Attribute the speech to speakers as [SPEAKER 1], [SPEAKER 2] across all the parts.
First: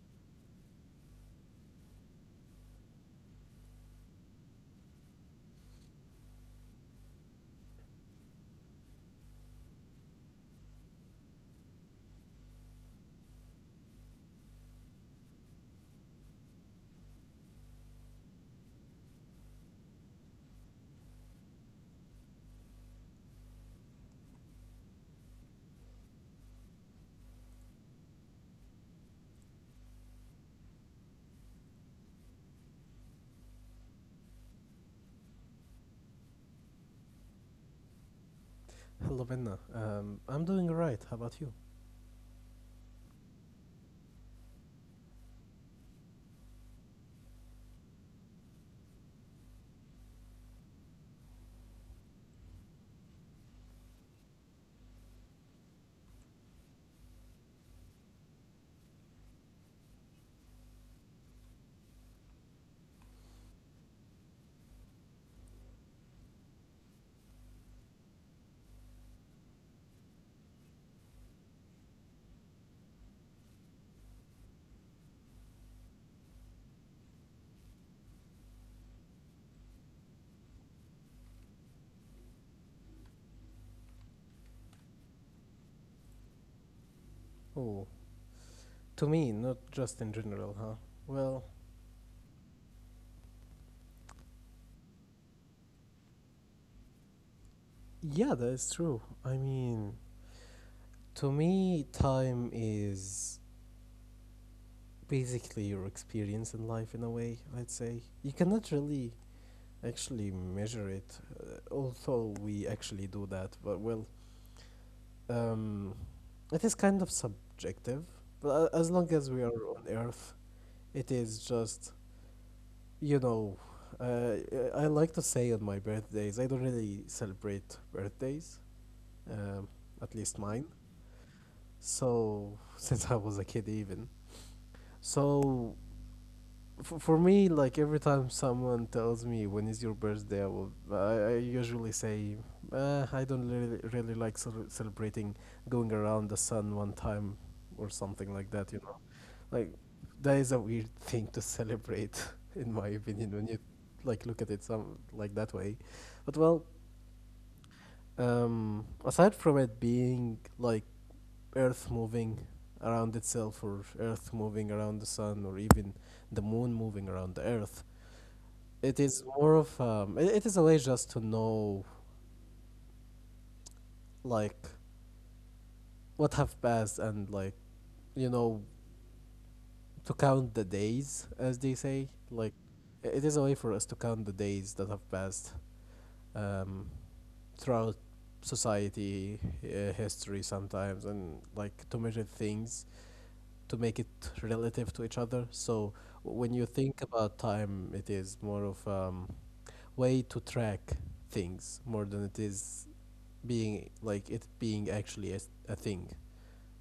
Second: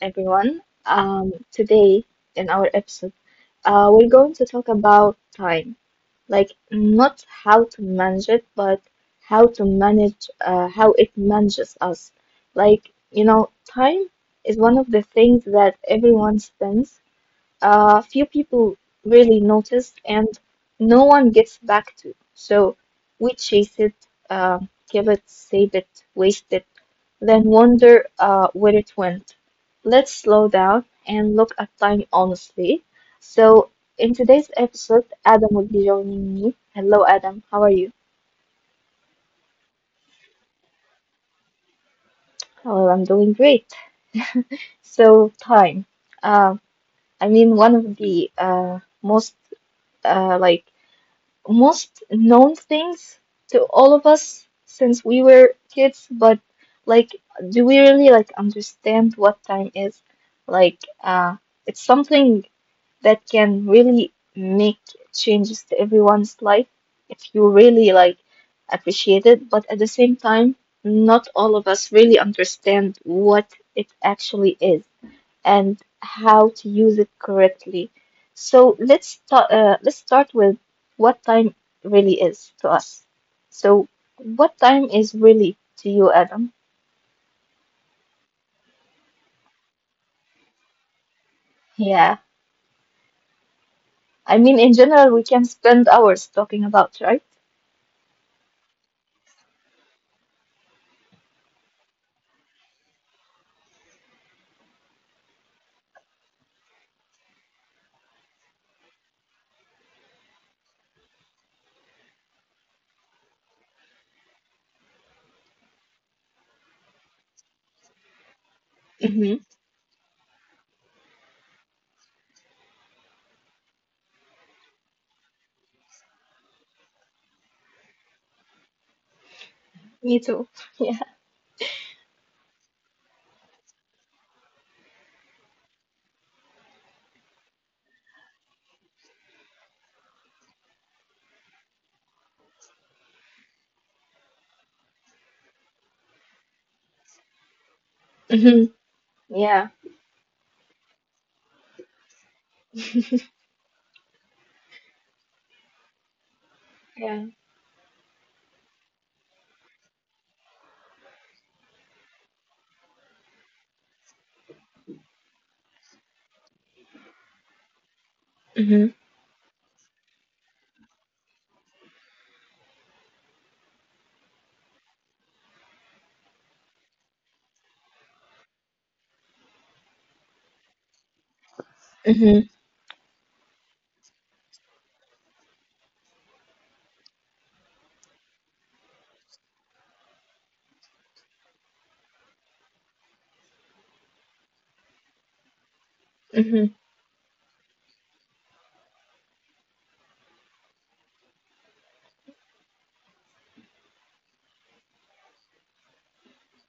[SPEAKER 1] everyone. Today in our episode, we're going to talk about time, like not how to manage it, but how to manage how it manages us. Like, time is one of the things that everyone spends. Few people really notice, and no one gets back to. So we chase it, uh, give it, save it, waste it, then wonder where it went. Let's slow down and look at time honestly. So, in today's episode, Adam will be joining me. Hello, Adam. How are you?
[SPEAKER 2] Hello, Benna. I'm doing alright. How about you?
[SPEAKER 1] Well, I'm doing great. So, time. Uh, I mean, one of the most like most known things to all of us since we were kids, but like, do we really like understand what time is? Like, it's something that can really make changes to everyone's life if you really like appreciate it. But at the same time, not all of us really understand what it actually is and how to use it correctly. So let's start with what time really is to us. So what time is really to you, Adam?
[SPEAKER 2] Oh, to me, not just in general, huh? Well,
[SPEAKER 1] Yeah. I mean, in general, we can spend hours talking about, right?
[SPEAKER 2] yeah, that is true. I mean, to me, time is basically your experience in life in a way, I'd say. You cannot really actually measure it, although we actually do that, but well, um, it is kind of subjective. But as long as we
[SPEAKER 1] Mm-hmm.
[SPEAKER 2] are on Earth, it is just you know, uh, I like to say on my birthdays, I don't really celebrate birthdays, um, at
[SPEAKER 1] Me
[SPEAKER 2] least
[SPEAKER 1] too.
[SPEAKER 2] mine.
[SPEAKER 1] Yeah.
[SPEAKER 2] So, since I was a kid, even. So, for me, like every time someone tells me when is your birthday, I usually say, I don't really, really like celebrating going around the sun one time or something like that, you
[SPEAKER 1] Mhm.
[SPEAKER 2] know. Like
[SPEAKER 1] Yeah.
[SPEAKER 2] that is a weird thing to celebrate, in my opinion, when you like look at it some like that way. But well,
[SPEAKER 1] Yeah.
[SPEAKER 2] aside from it being like Earth moving around itself, or Earth moving around the sun, or even the moon moving around the Earth, it
[SPEAKER 1] Mhm.
[SPEAKER 2] is more of it is a way just to know like what have passed and like you know, to count the days, as they say, like.
[SPEAKER 1] Mhm.
[SPEAKER 2] It is a way for us to count the days that have passed um, throughout society, history sometimes, and like to measure things to make it relative to each other. So when you
[SPEAKER 1] Mhm.
[SPEAKER 2] think about time, it is more of way to track things more than it is being like it being actually a thing.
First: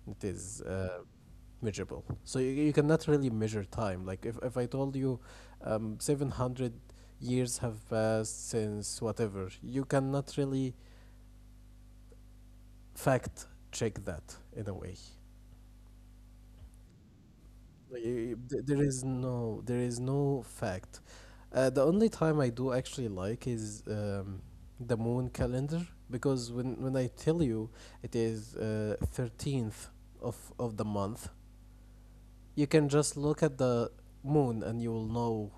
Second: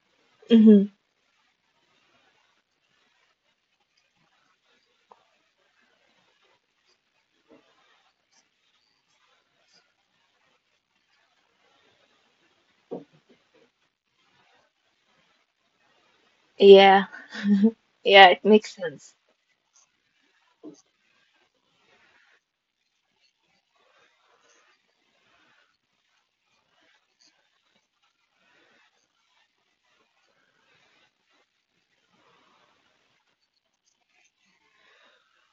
[SPEAKER 2] It is
[SPEAKER 1] Mhm.
[SPEAKER 2] measurable. So you cannot really measure time. Like if I told you 700 years have passed since whatever, you cannot really fact check that in a way.
[SPEAKER 1] Yeah.
[SPEAKER 2] Like,
[SPEAKER 1] Yeah. It makes sense.
[SPEAKER 2] there is no fact. The only time I do actually like is the moon calendar, because when I tell you it is 13th of the month, you can just look at the moon and you will know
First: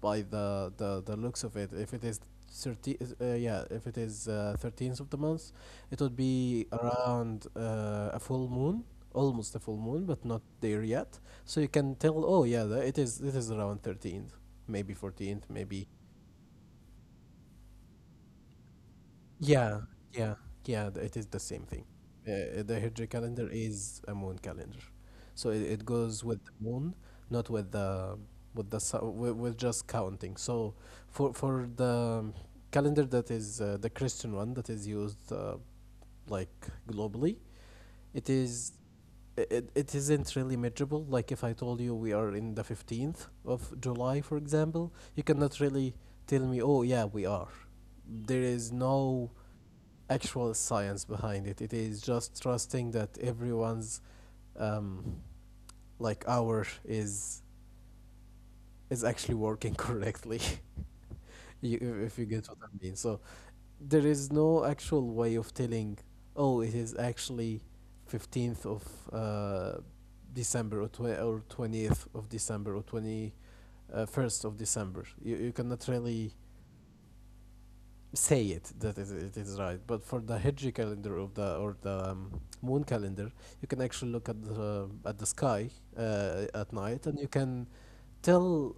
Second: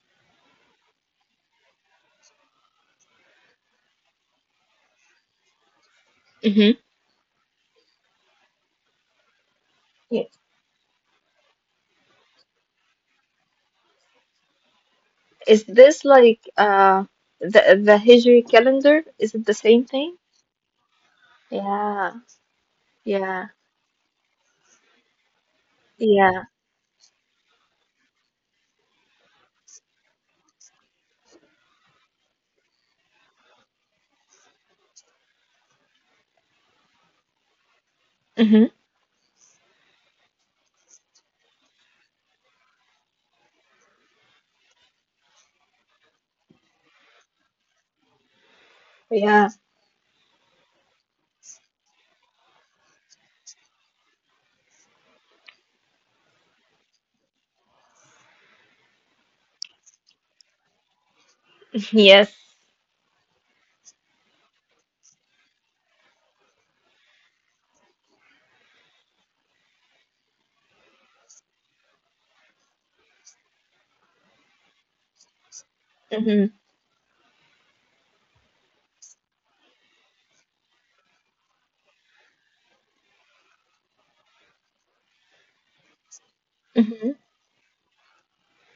[SPEAKER 2] by the looks of it. If it is 30, yeah, if it is 13th of the month, it would be
[SPEAKER 1] Mhm.
[SPEAKER 2] around a full moon, almost a full moon but
[SPEAKER 1] Yeah.
[SPEAKER 2] not there yet. So you can tell, oh yeah, it is around 13th, maybe 14th
[SPEAKER 1] Is
[SPEAKER 2] maybe.
[SPEAKER 1] this like the Hijri calendar? Is it the
[SPEAKER 2] Yeah,
[SPEAKER 1] same thing?
[SPEAKER 2] yeah, yeah. It is the same thing.
[SPEAKER 1] Yeah.
[SPEAKER 2] The Hijri calendar
[SPEAKER 1] Yeah.
[SPEAKER 2] is a moon calendar, so it goes with the
[SPEAKER 1] Yeah.
[SPEAKER 2] moon, not with the with just counting. So for the calendar that is the Christian one, that is used like globally, it is.
[SPEAKER 1] Mhm.
[SPEAKER 2] It, it isn't really measurable. Like if I told you we are in the 15th of July, for example, you cannot really tell me, oh, yeah, we are there is no
[SPEAKER 1] Yeah.
[SPEAKER 2] actual science behind it. It is just trusting that everyone's um, like hour is actually working correctly. You, if you
[SPEAKER 1] Yes.
[SPEAKER 2] get what I mean. So there is no actual way of telling. Oh, it is actually 15th of uh, December, or or 20th of December, or twenty first of December. You cannot really
[SPEAKER 1] Mhm.
[SPEAKER 2] say it that it is right. But for the Hijri calendar, of the or the moon calendar, you can actually look at the sky at night,
[SPEAKER 1] Mhm.
[SPEAKER 2] and you can tell,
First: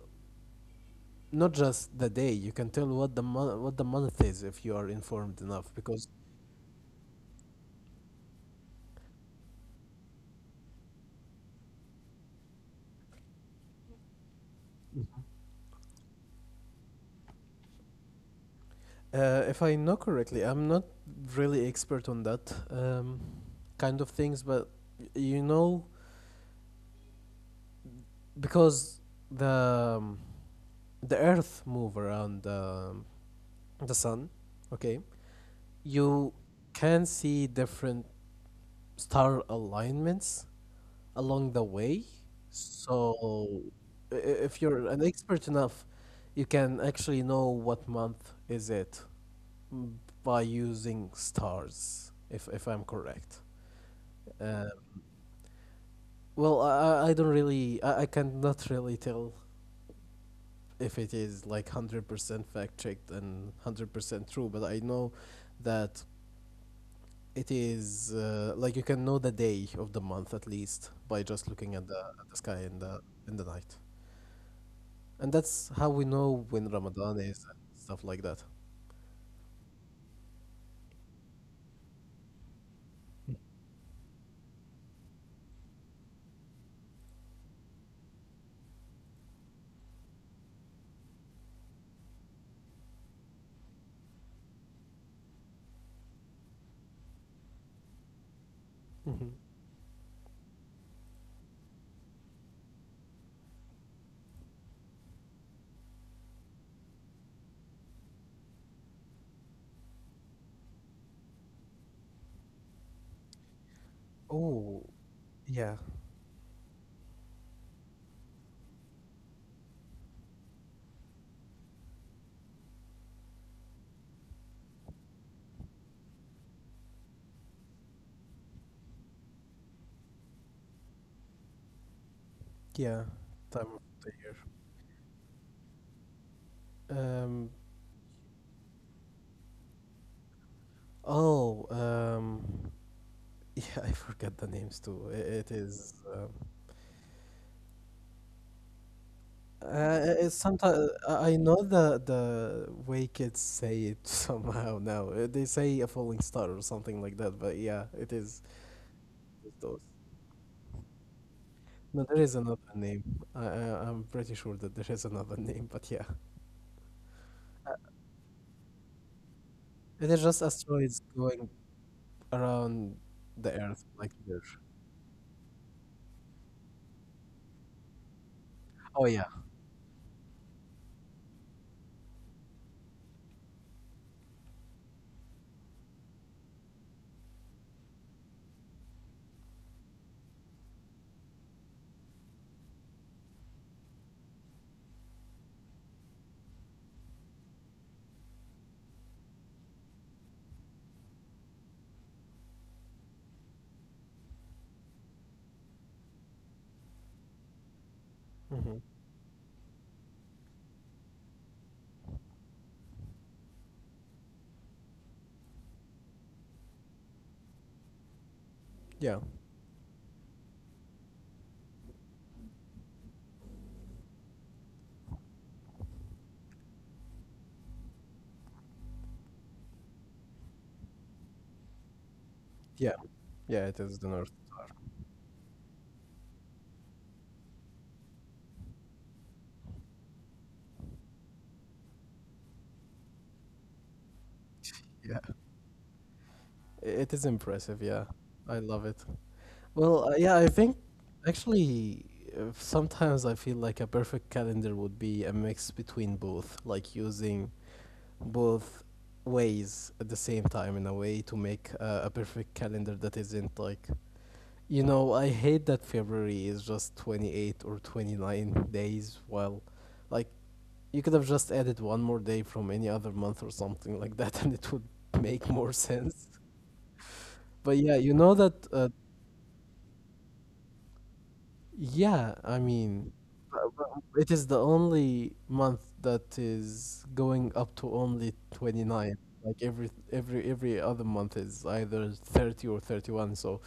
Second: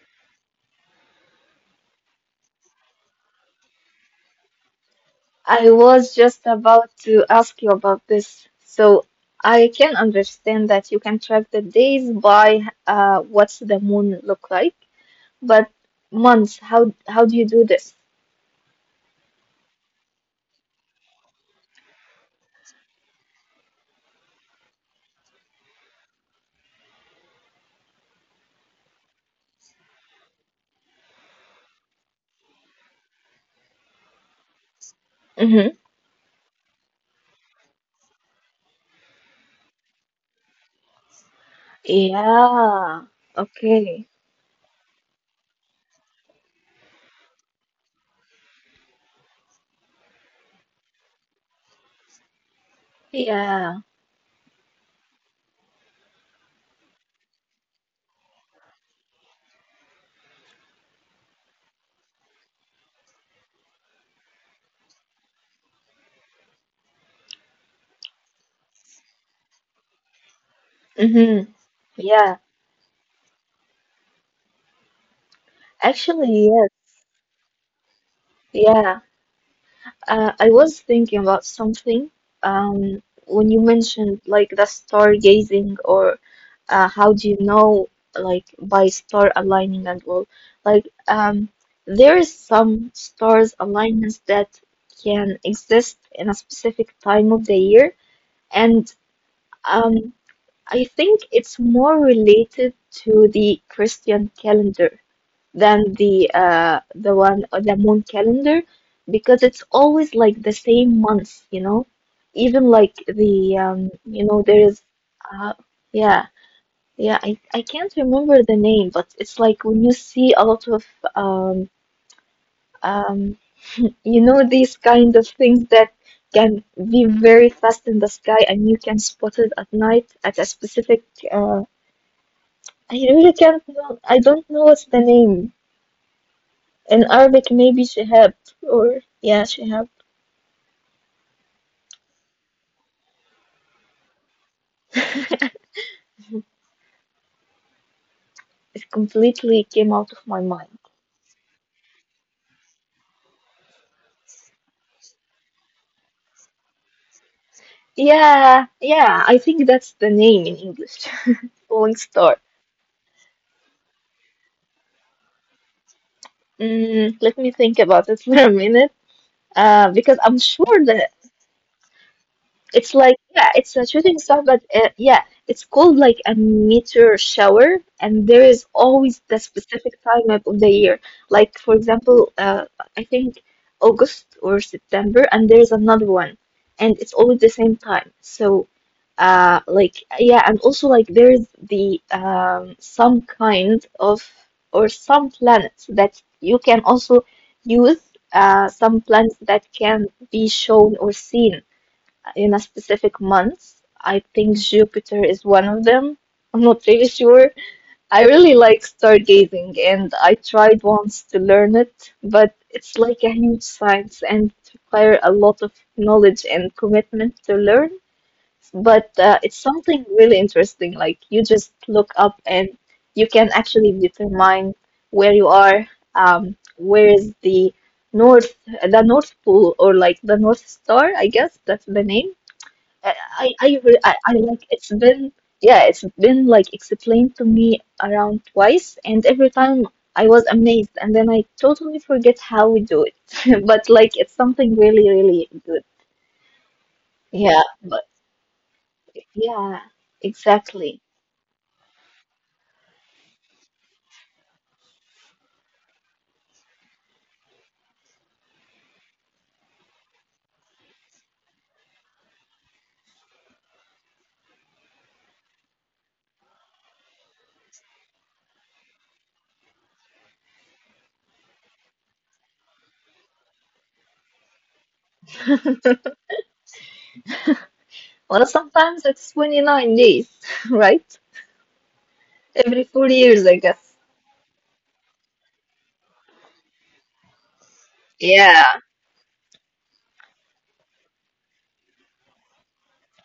[SPEAKER 2] not just the day. You can tell what the month is, if you are informed
[SPEAKER 1] I
[SPEAKER 2] enough. Because
[SPEAKER 1] was just about to ask you about this, so I can understand that you can track the days by what's the moon look like, but months. How do you do this?
[SPEAKER 2] if I know correctly, I'm not really expert on that kind of things, but you know, because the um, the Earth move around the sun, okay,
[SPEAKER 1] Mm-hmm.
[SPEAKER 2] you can see different star alignments along the way.
[SPEAKER 1] Yeah.
[SPEAKER 2] So,
[SPEAKER 1] Okay.
[SPEAKER 2] if you're an expert enough, you can actually know what month is it by using stars, if I'm correct.
[SPEAKER 1] Yeah.
[SPEAKER 2] Um, well, I don't really, I cannot really tell if it is like 100% fact checked and 100% true, but I know that it is like, you can know the day of the month at least by just looking
[SPEAKER 1] Mm-hmm.
[SPEAKER 2] at the sky
[SPEAKER 1] Yeah.
[SPEAKER 2] in the night, and that's how we know when
[SPEAKER 1] Actually,
[SPEAKER 2] Ramadan
[SPEAKER 1] yes.
[SPEAKER 2] is and stuff like that.
[SPEAKER 1] Yeah. I was thinking about something. When you mentioned like the stargazing or how do you know like by star aligning and all, like there is some stars alignments that can exist in a specific time of the year,
[SPEAKER 2] Hmm.
[SPEAKER 1] and um I think it's more related to the Christian calendar than the one or the moon calendar because it's always like the same months. Even like the
[SPEAKER 2] Oh
[SPEAKER 1] there is
[SPEAKER 2] yeah,
[SPEAKER 1] uh yeah, yeah, I can't remember the name, but it's like when you see a lot of um um these kind of things that can be very fast in the sky and you can spot it at night at a specific uh.
[SPEAKER 2] yeah, time
[SPEAKER 1] I
[SPEAKER 2] of
[SPEAKER 1] really
[SPEAKER 2] the year.
[SPEAKER 1] can't know. I don't know what's the name.
[SPEAKER 2] Um,
[SPEAKER 1] In Arabic, maybe Shihab or yeah, Shihab.
[SPEAKER 2] oh yeah, I forget the names too. I it is.
[SPEAKER 1] It
[SPEAKER 2] It's
[SPEAKER 1] completely came
[SPEAKER 2] sometimes
[SPEAKER 1] out of my
[SPEAKER 2] I
[SPEAKER 1] mind.
[SPEAKER 2] know the way kids say it somehow now. They say a falling star or something like that, but yeah, it is
[SPEAKER 1] Yeah,
[SPEAKER 2] it's those.
[SPEAKER 1] yeah, I think that's the name in English.
[SPEAKER 2] No, there is another
[SPEAKER 1] Falling
[SPEAKER 2] name.
[SPEAKER 1] Star.
[SPEAKER 2] I'm pretty sure that there is another name, but yeah,
[SPEAKER 1] Let me think about it for a minute.
[SPEAKER 2] it is just
[SPEAKER 1] Because
[SPEAKER 2] asteroids
[SPEAKER 1] I'm sure
[SPEAKER 2] going
[SPEAKER 1] that
[SPEAKER 2] around
[SPEAKER 1] it's
[SPEAKER 2] the
[SPEAKER 1] like
[SPEAKER 2] Earth
[SPEAKER 1] yeah,
[SPEAKER 2] like
[SPEAKER 1] it's a
[SPEAKER 2] there.
[SPEAKER 1] shooting star, but yeah, it's called like a meteor shower, and there is
[SPEAKER 2] Oh yeah.
[SPEAKER 1] always the specific time of the year. Like for example, I think August or September, and there's another one, and it's always the same time. So, like yeah, and also like there's the some kind of or some planets that you can also use some planets that can be shown or seen in a specific month. I think Jupiter is one of them. I'm not really sure. I
[SPEAKER 2] Hmm.
[SPEAKER 1] really like stargazing and I tried once to learn it, but it's like a huge science and it require a lot of knowledge and commitment to learn.
[SPEAKER 2] Yeah,
[SPEAKER 1] But it's something really interesting. Like you just look up and you can actually determine where you are, where is the North Pole, or like the North Star, I guess that's the name.
[SPEAKER 2] yeah,
[SPEAKER 1] I
[SPEAKER 2] yeah. It is the
[SPEAKER 1] I, re-
[SPEAKER 2] North.
[SPEAKER 1] I, Like it's been like explained to me around twice, and every time I was amazed and then I totally forget how we do it but like it's something
[SPEAKER 2] Yeah,
[SPEAKER 1] really, really good.
[SPEAKER 2] it is impressive.
[SPEAKER 1] Yeah,
[SPEAKER 2] Yeah,
[SPEAKER 1] but
[SPEAKER 2] I love it. Well,
[SPEAKER 1] yeah,
[SPEAKER 2] yeah, I think
[SPEAKER 1] exactly.
[SPEAKER 2] actually sometimes I feel like a perfect calendar would be a mix between both, like using both ways at the same time in a way to make a perfect calendar that isn't like, you know, I hate that February is just 28 or 29 days, while, like, you could have just added one more day from any other month or something like that, and it would make more sense. But yeah, you know that,
[SPEAKER 1] Well, sometimes it's 29 days right?
[SPEAKER 2] yeah, I
[SPEAKER 1] Every
[SPEAKER 2] mean,
[SPEAKER 1] 4 years, I
[SPEAKER 2] well,
[SPEAKER 1] guess.
[SPEAKER 2] it is the only month that is going up to only
[SPEAKER 1] Yeah.
[SPEAKER 2] 29. Like every other month is either 30 or 31. So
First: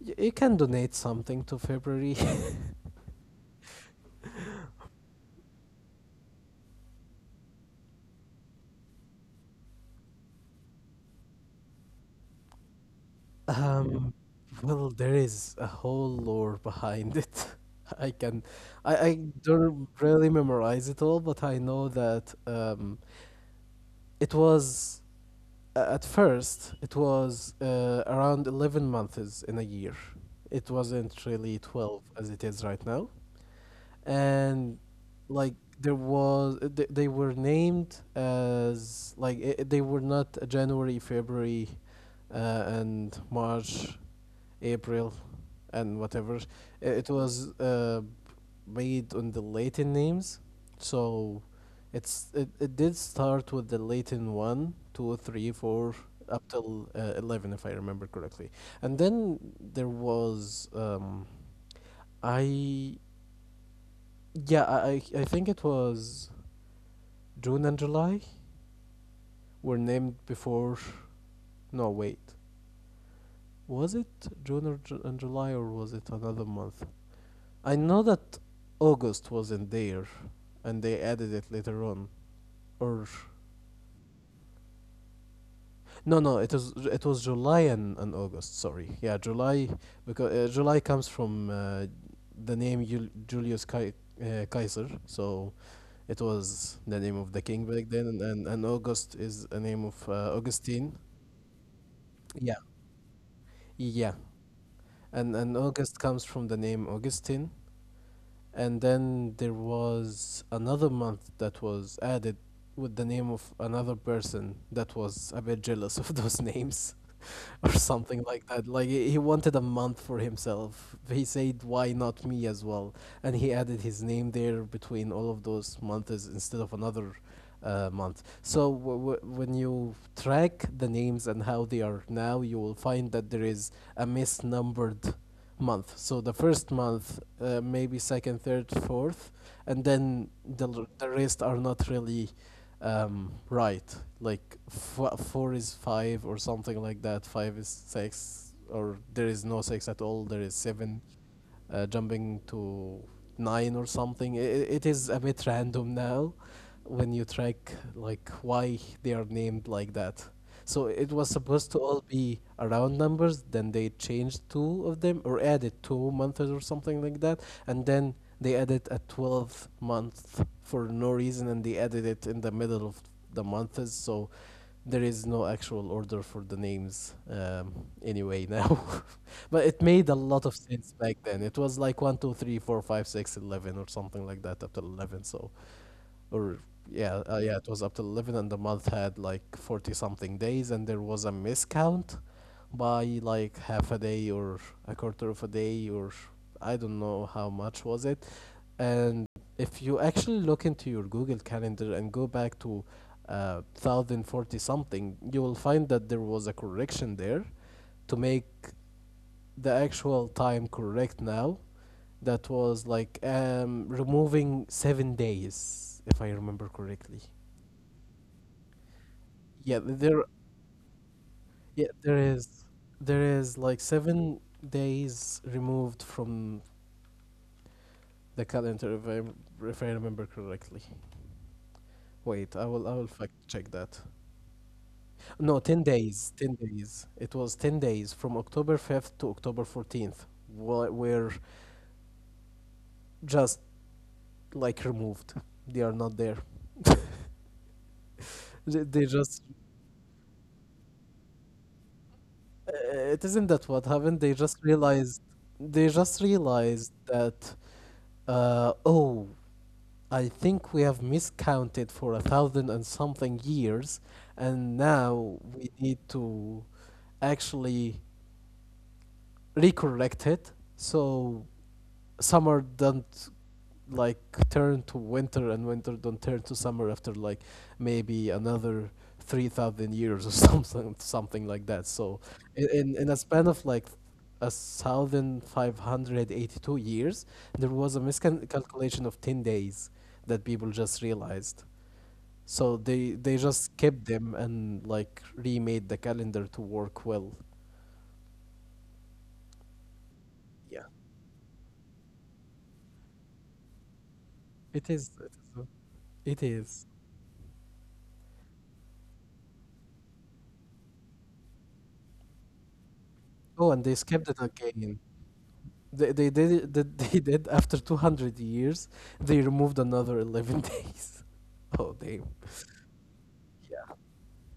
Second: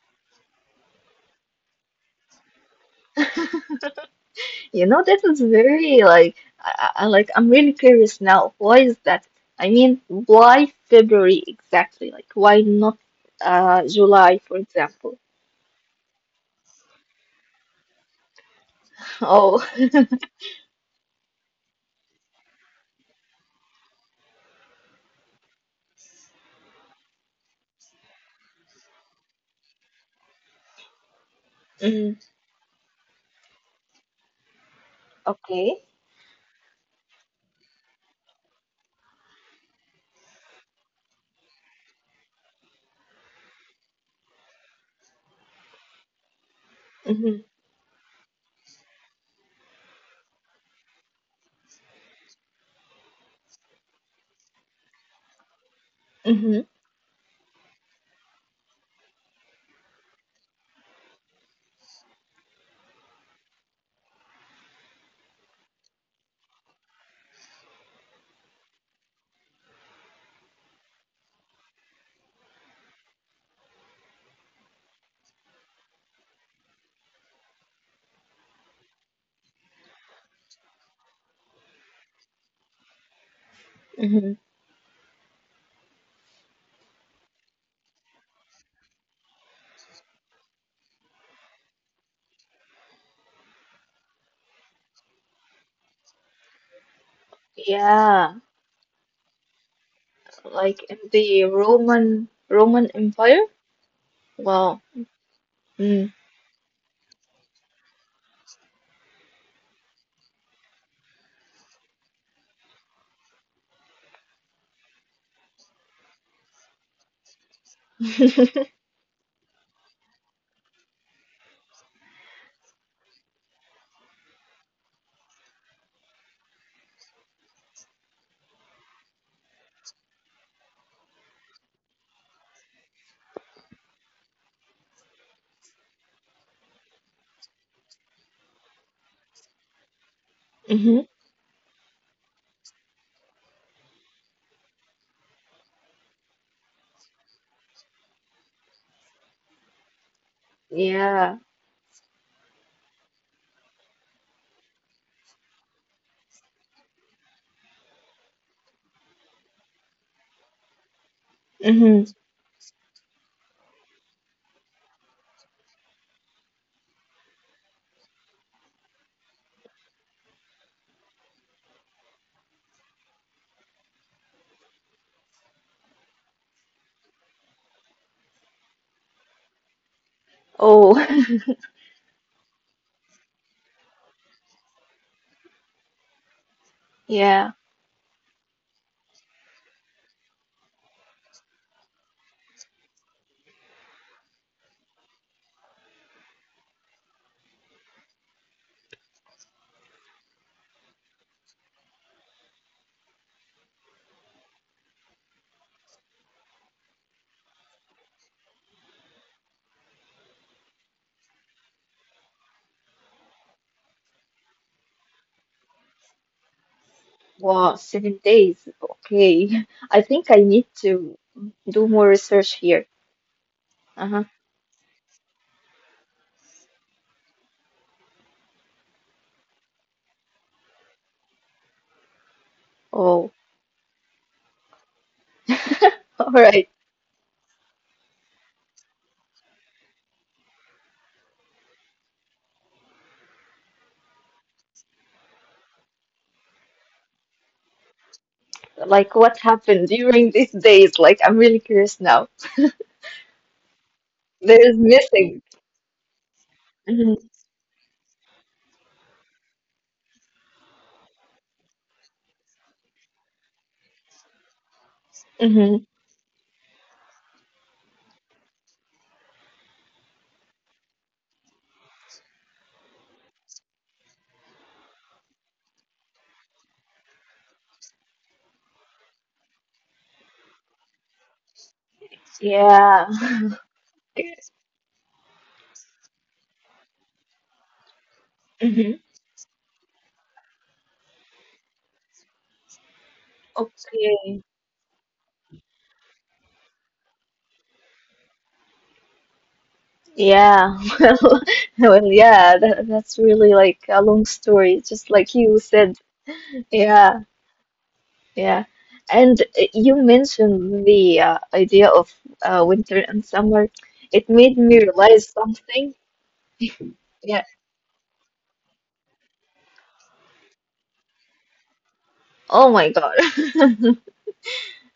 [SPEAKER 2] you can donate something to February.
[SPEAKER 1] That is very like like I'm really curious now. Why is that? I mean, why February exactly? Like, why not
[SPEAKER 2] Um,
[SPEAKER 1] July, for
[SPEAKER 2] well, there
[SPEAKER 1] example?
[SPEAKER 2] is a whole lore behind it. I can, I
[SPEAKER 1] Oh,
[SPEAKER 2] don't really memorize it all, but I know that it was at first it was around 11 months in a year. It wasn't really twelve
[SPEAKER 1] mm,
[SPEAKER 2] as it is right now, and like
[SPEAKER 1] okay.
[SPEAKER 2] there was they were named as like I they were not January, February, and March, April, and whatever. It
[SPEAKER 1] Mm-hmm,
[SPEAKER 2] was made on the Latin names, so it's it did start with the Latin one, two, three, four,
[SPEAKER 1] mm-hmm,
[SPEAKER 2] up till eleven, if I remember correctly. And then there was I yeah I think it was June and July were named before. No wait, was it June, or and July, or was it another month? I know that August wasn't there, and they added it later on. Or
[SPEAKER 1] mm-hmm.
[SPEAKER 2] no, no, it was July and August. Sorry, yeah, July, because July comes from the name Julius Caesar. So it was the name of the king back
[SPEAKER 1] Yeah,
[SPEAKER 2] then, and August is a name of
[SPEAKER 1] like in
[SPEAKER 2] Augustine.
[SPEAKER 1] the Roman
[SPEAKER 2] Yeah,
[SPEAKER 1] Empire.
[SPEAKER 2] yeah,
[SPEAKER 1] Wow.
[SPEAKER 2] and
[SPEAKER 1] Mm.
[SPEAKER 2] August comes from the name Augustine, and then there was another month that was added with the name of another person that was a bit jealous of those names or something like that. Like he wanted a month for himself. He said, "Why not me as well?" And he added his name there between all of those months instead of another month. So when you track the names and how they are now, you will find that there is a misnumbered month. So the first month, maybe second, third, fourth, and then
[SPEAKER 1] Mm-hmm.
[SPEAKER 2] the the rest are not really right. Like four is five or something like that. Five is six, or there is no six at all. There is
[SPEAKER 1] Yeah.
[SPEAKER 2] seven, jumping to nine or something. I it is a bit random now when you track like why they are named like that. So it was
[SPEAKER 1] Mm-hmm.
[SPEAKER 2] supposed to all be around numbers, then they changed two of them or added 2 months or something like that, and then they added a 12th month for no reason, and they added it in the middle of the months, so there is no actual order for the names, anyway now. But it made a lot
[SPEAKER 1] Oh,
[SPEAKER 2] of sense back then. It was like one, 2, 3, 4, 5, 6, 11 or something like that, up to 11. So or
[SPEAKER 1] yeah.
[SPEAKER 2] yeah, yeah, it was up to 11, and the month had like 40 something days, and there was a miscount by like half a day or a quarter of a day or I don't know how much was it. And if you actually look into your Google Calendar and go back to 1040 something, you will find that there was a correction there to make the actual time correct now. That was like removing 7 days, if I remember correctly.
[SPEAKER 1] Wow, 7 days. Okay. I
[SPEAKER 2] Yeah,
[SPEAKER 1] think I
[SPEAKER 2] there.
[SPEAKER 1] need to do more
[SPEAKER 2] Yeah,
[SPEAKER 1] research
[SPEAKER 2] there
[SPEAKER 1] here.
[SPEAKER 2] is. There is like
[SPEAKER 1] Uh-huh.
[SPEAKER 2] 7 days removed from the calendar, if I remember correctly. Wait, I will
[SPEAKER 1] Oh,
[SPEAKER 2] I will fact check that. No, 10
[SPEAKER 1] all right.
[SPEAKER 2] days. 10 days. It was 10 days from October 5th to October 14th. Were just like removed. They are not there.
[SPEAKER 1] Like, what
[SPEAKER 2] They just.
[SPEAKER 1] happened during these days? Like, I'm really curious now.
[SPEAKER 2] It isn't that what
[SPEAKER 1] There
[SPEAKER 2] happened. They
[SPEAKER 1] is
[SPEAKER 2] just
[SPEAKER 1] missing.
[SPEAKER 2] realized. They just
[SPEAKER 1] Hmm.
[SPEAKER 2] realized that. Uh, oh, I think we have miscounted for 1,000 and something years, and now
[SPEAKER 1] Hmm.
[SPEAKER 2] we need to actually recorrect it so summer don't like turn to winter and winter don't turn to summer after like maybe another 3000 years or something like that. So
[SPEAKER 1] Yeah.
[SPEAKER 2] In a span of like a 1582 years there was a
[SPEAKER 1] Hmm.
[SPEAKER 2] miscalculation of 10 days that people just realized, so they just
[SPEAKER 1] Okay.
[SPEAKER 2] kept them and like remade the calendar to work well.
[SPEAKER 1] Yeah.
[SPEAKER 2] Yeah,
[SPEAKER 1] Well, yeah, that's really like a long story, just
[SPEAKER 2] it
[SPEAKER 1] like
[SPEAKER 2] is
[SPEAKER 1] you said.
[SPEAKER 2] it is.
[SPEAKER 1] Yeah. Yeah, and you mentioned the idea of winter and summer.
[SPEAKER 2] Oh, and
[SPEAKER 1] It
[SPEAKER 2] they
[SPEAKER 1] made
[SPEAKER 2] skipped
[SPEAKER 1] me
[SPEAKER 2] it
[SPEAKER 1] realize
[SPEAKER 2] again.
[SPEAKER 1] something.
[SPEAKER 2] They did it, that
[SPEAKER 1] Yeah.
[SPEAKER 2] they did. After 200 years they removed another 11 days. oh damn,
[SPEAKER 1] Oh my God.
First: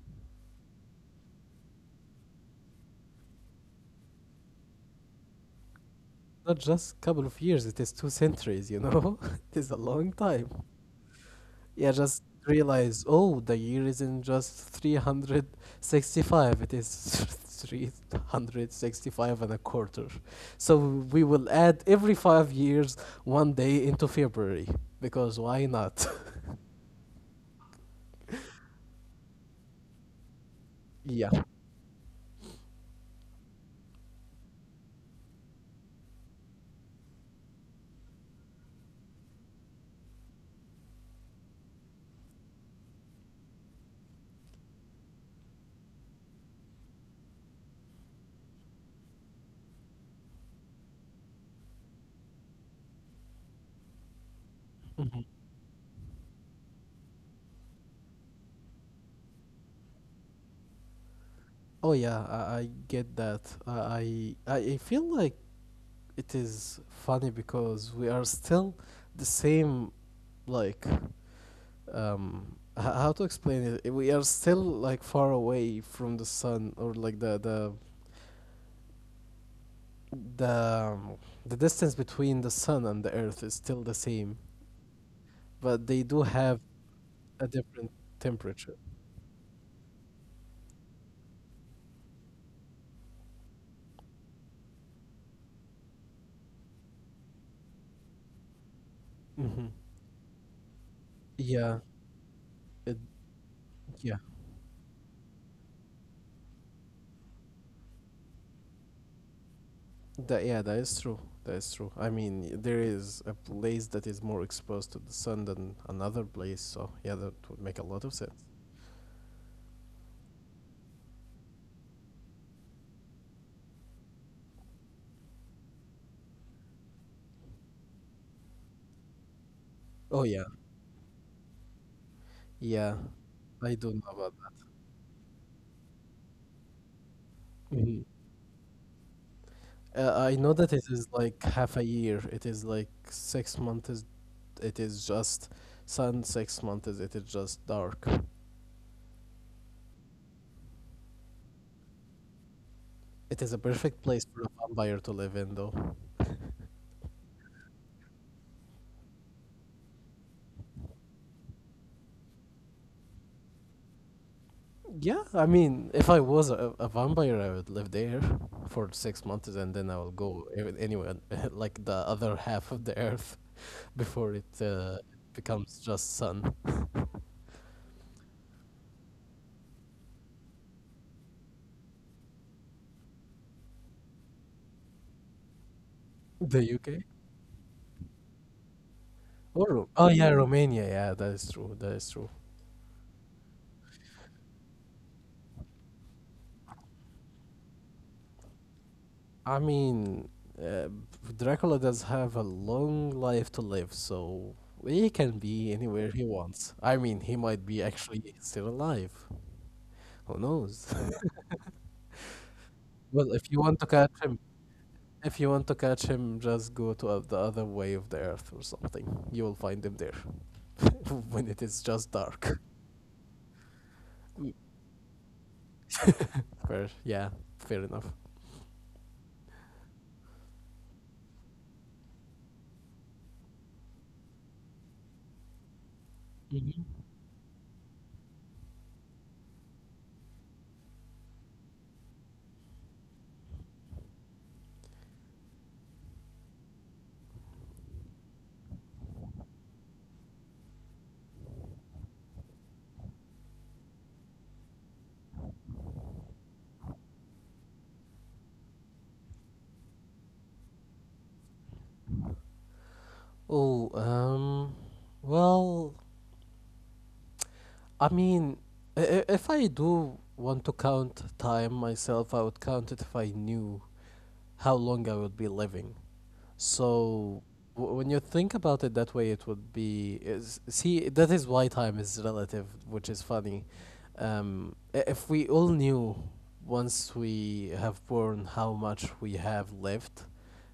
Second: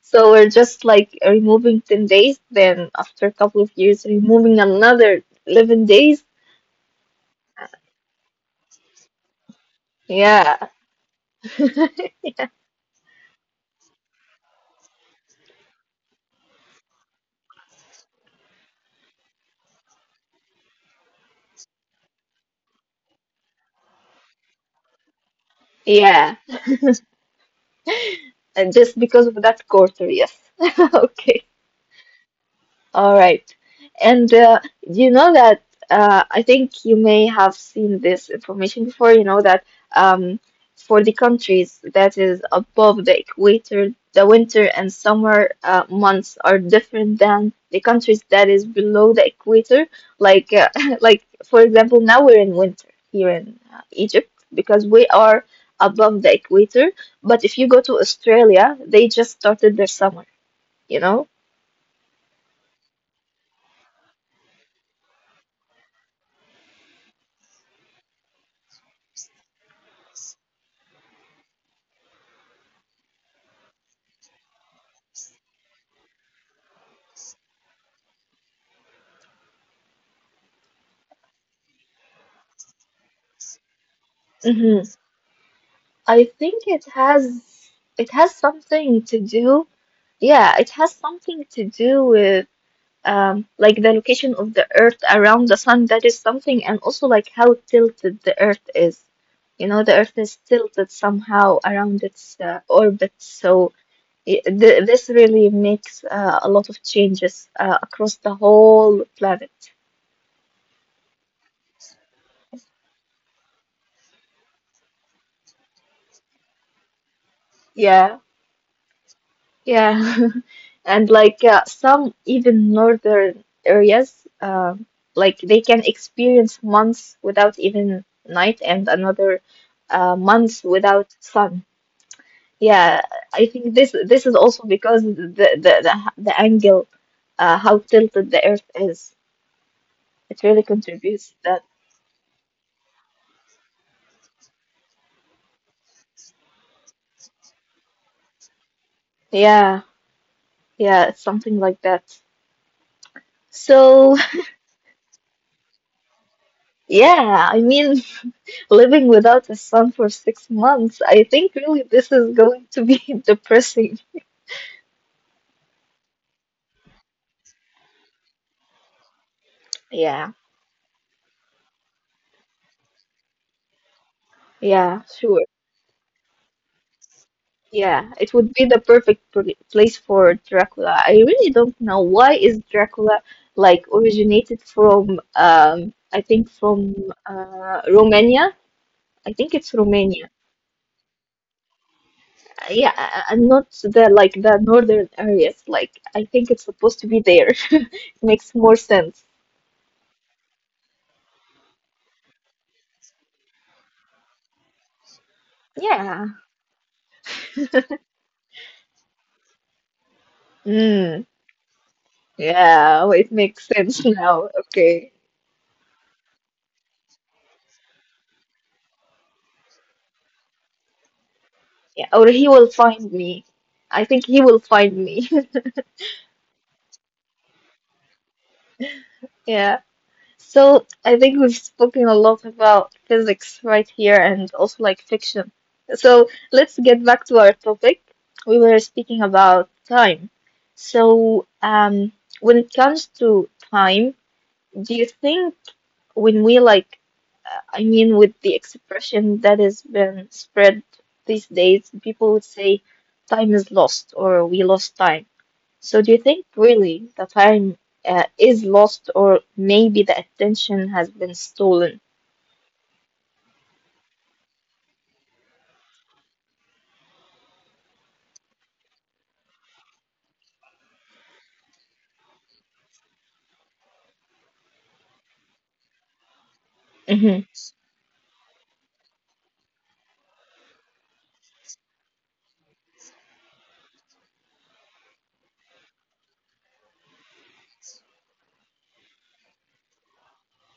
[SPEAKER 1] So we're just like removing 10 days, then after a couple of years, removing another 11 days.
[SPEAKER 2] not just a couple of years, it is two centuries, you know, it is a long time.
[SPEAKER 1] Yeah.
[SPEAKER 2] Yeah, just realize, oh, the year isn't just 365, it is 365 and a quarter, so we will add every 5 years one day into February because why not.
[SPEAKER 1] Yeah. And just because of that quarter, yes.
[SPEAKER 2] yeah.
[SPEAKER 1] Okay. All right. And you know that I think you may have seen this information before. You know that um, for the countries that is above the equator, the winter and summer months are different than the countries that is below the equator. Like, like for example, now we're in winter here in Egypt because we are above the equator. But if you go to Australia, they just started their summer, you know?
[SPEAKER 2] Oh yeah, I get that. I feel like it is funny because we are still the same. Like, how to explain it? We are still like far away from the sun, or like the um, the distance between the sun and the earth is still the same,
[SPEAKER 1] Mm-hmm.
[SPEAKER 2] but they do
[SPEAKER 1] I
[SPEAKER 2] have
[SPEAKER 1] think it has
[SPEAKER 2] a different
[SPEAKER 1] it has
[SPEAKER 2] temperature.
[SPEAKER 1] something to do. Yeah, it has something to do with like the location of the Earth around the sun. That is something, and also like how tilted the Earth is.
[SPEAKER 2] Mm-hmm.
[SPEAKER 1] You know, the Earth is tilted somehow
[SPEAKER 2] Yeah,
[SPEAKER 1] around its
[SPEAKER 2] it,
[SPEAKER 1] orbit, so
[SPEAKER 2] yeah.
[SPEAKER 1] I th this really makes a lot of changes across the whole planet.
[SPEAKER 2] That, yeah, that is true. That is true. I mean, there is a place that is more exposed to the sun than another place, so yeah, that would make a lot of
[SPEAKER 1] Yeah,
[SPEAKER 2] sense.
[SPEAKER 1] yeah. And like some even northern areas, uh, like they can experience months without even night and another
[SPEAKER 2] Oh yeah,
[SPEAKER 1] months without sun.
[SPEAKER 2] yeah,
[SPEAKER 1] Yeah, I
[SPEAKER 2] I
[SPEAKER 1] think
[SPEAKER 2] do know
[SPEAKER 1] this
[SPEAKER 2] about
[SPEAKER 1] this is
[SPEAKER 2] that.
[SPEAKER 1] also because the angle,
[SPEAKER 2] Hmm
[SPEAKER 1] how tilted the earth is,
[SPEAKER 2] I know
[SPEAKER 1] it
[SPEAKER 2] that it
[SPEAKER 1] really
[SPEAKER 2] is like
[SPEAKER 1] contributes
[SPEAKER 2] half a
[SPEAKER 1] that.
[SPEAKER 2] year. It is like 6 months. It is just sun. 6 months. It is just dark.
[SPEAKER 1] Yeah, yeah, it's something like that.
[SPEAKER 2] It is a perfect place
[SPEAKER 1] So
[SPEAKER 2] for a vampire to live in, though.
[SPEAKER 1] yeah, I mean, living without a sun for 6 months, I think really this is going to be depressing.
[SPEAKER 2] Yeah, I mean, if I was a vampire, I would live there for 6 months and then I will
[SPEAKER 1] Yeah,
[SPEAKER 2] go anywhere, like the other half of the earth, before it
[SPEAKER 1] yeah, sure.
[SPEAKER 2] becomes just sun.
[SPEAKER 1] Yeah, it would be the perfect place for Dracula. I really don't know why is Dracula like originated from I think
[SPEAKER 2] The
[SPEAKER 1] from
[SPEAKER 2] UK?
[SPEAKER 1] Romania. I think
[SPEAKER 2] Or
[SPEAKER 1] it's
[SPEAKER 2] Oh
[SPEAKER 1] Romania.
[SPEAKER 2] yeah, Romania. Yeah, that is true. That is true.
[SPEAKER 1] Yeah, not the like the northern areas. Like, I think it's supposed to be there. It makes more sense.
[SPEAKER 2] I mean, uh, Dracula does have a long life to live, so he can be anywhere
[SPEAKER 1] Yeah.
[SPEAKER 2] he wants. I mean, he might be actually still alive. Who knows?
[SPEAKER 1] Mm, yeah, well, it
[SPEAKER 2] well, if you
[SPEAKER 1] makes
[SPEAKER 2] want to
[SPEAKER 1] sense
[SPEAKER 2] catch him,
[SPEAKER 1] now. Okay.
[SPEAKER 2] if you want to catch him, just go to the other way of the earth or something. You will find him there when it is just
[SPEAKER 1] Yeah, or
[SPEAKER 2] dark.
[SPEAKER 1] he will find me. I think
[SPEAKER 2] Mm.
[SPEAKER 1] he will find me.
[SPEAKER 2] fair, yeah, fair enough.
[SPEAKER 1] Yeah. So I think we've spoken a lot about physics right here and also like fiction. So
[SPEAKER 2] Mhm.
[SPEAKER 1] let's get back to our topic. We were speaking about time. So when it comes to time, do you think when we like, I mean, with the expression that has been spread these days, people would say time is lost or we lost time. So do you think really the time is lost or maybe the attention has been stolen?
[SPEAKER 2] Oh, well, I mean, if I do want to count time myself, I would count it if I knew how long I would be living.
[SPEAKER 1] Mm-hmm.
[SPEAKER 2] So when you think about it that way, it would be is, see, that is why time is relative, which is funny. If we all knew once we have born how much we have left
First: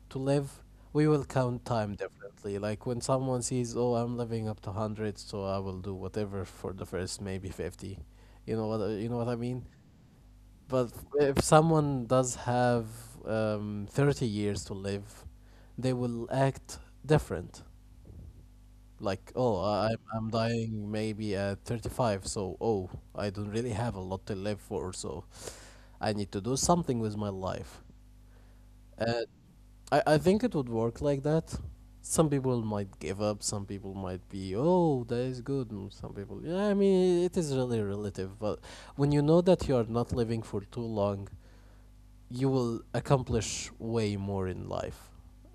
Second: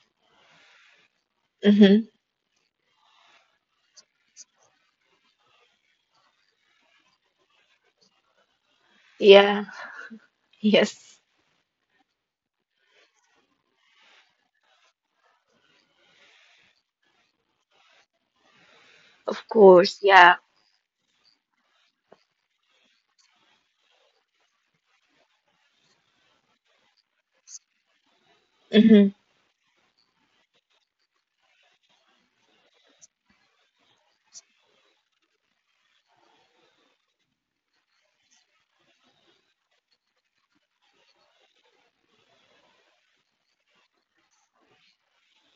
[SPEAKER 2] to live, we will count time
[SPEAKER 1] Mm-hmm.
[SPEAKER 2] differently. Like when someone sees, oh, I'm living up to hundred, so I will do whatever for the first maybe 50. You know what you know what I mean.
[SPEAKER 1] Yeah.
[SPEAKER 2] But
[SPEAKER 1] Yes.
[SPEAKER 2] if someone does have 30 years to live, they will act different. Like,
[SPEAKER 1] Of
[SPEAKER 2] oh,
[SPEAKER 1] course.
[SPEAKER 2] I'm
[SPEAKER 1] Yeah.
[SPEAKER 2] dying maybe at 35, so oh, I don't really have a lot to live for, so I need to do something with my life.
[SPEAKER 1] Mm-hmm.
[SPEAKER 2] I think it would work like that. Some people might give up, some people might be, oh, that is good, and some people, yeah, I mean, it is really relative. But when you know that you are not living for too long, you will accomplish way more in life.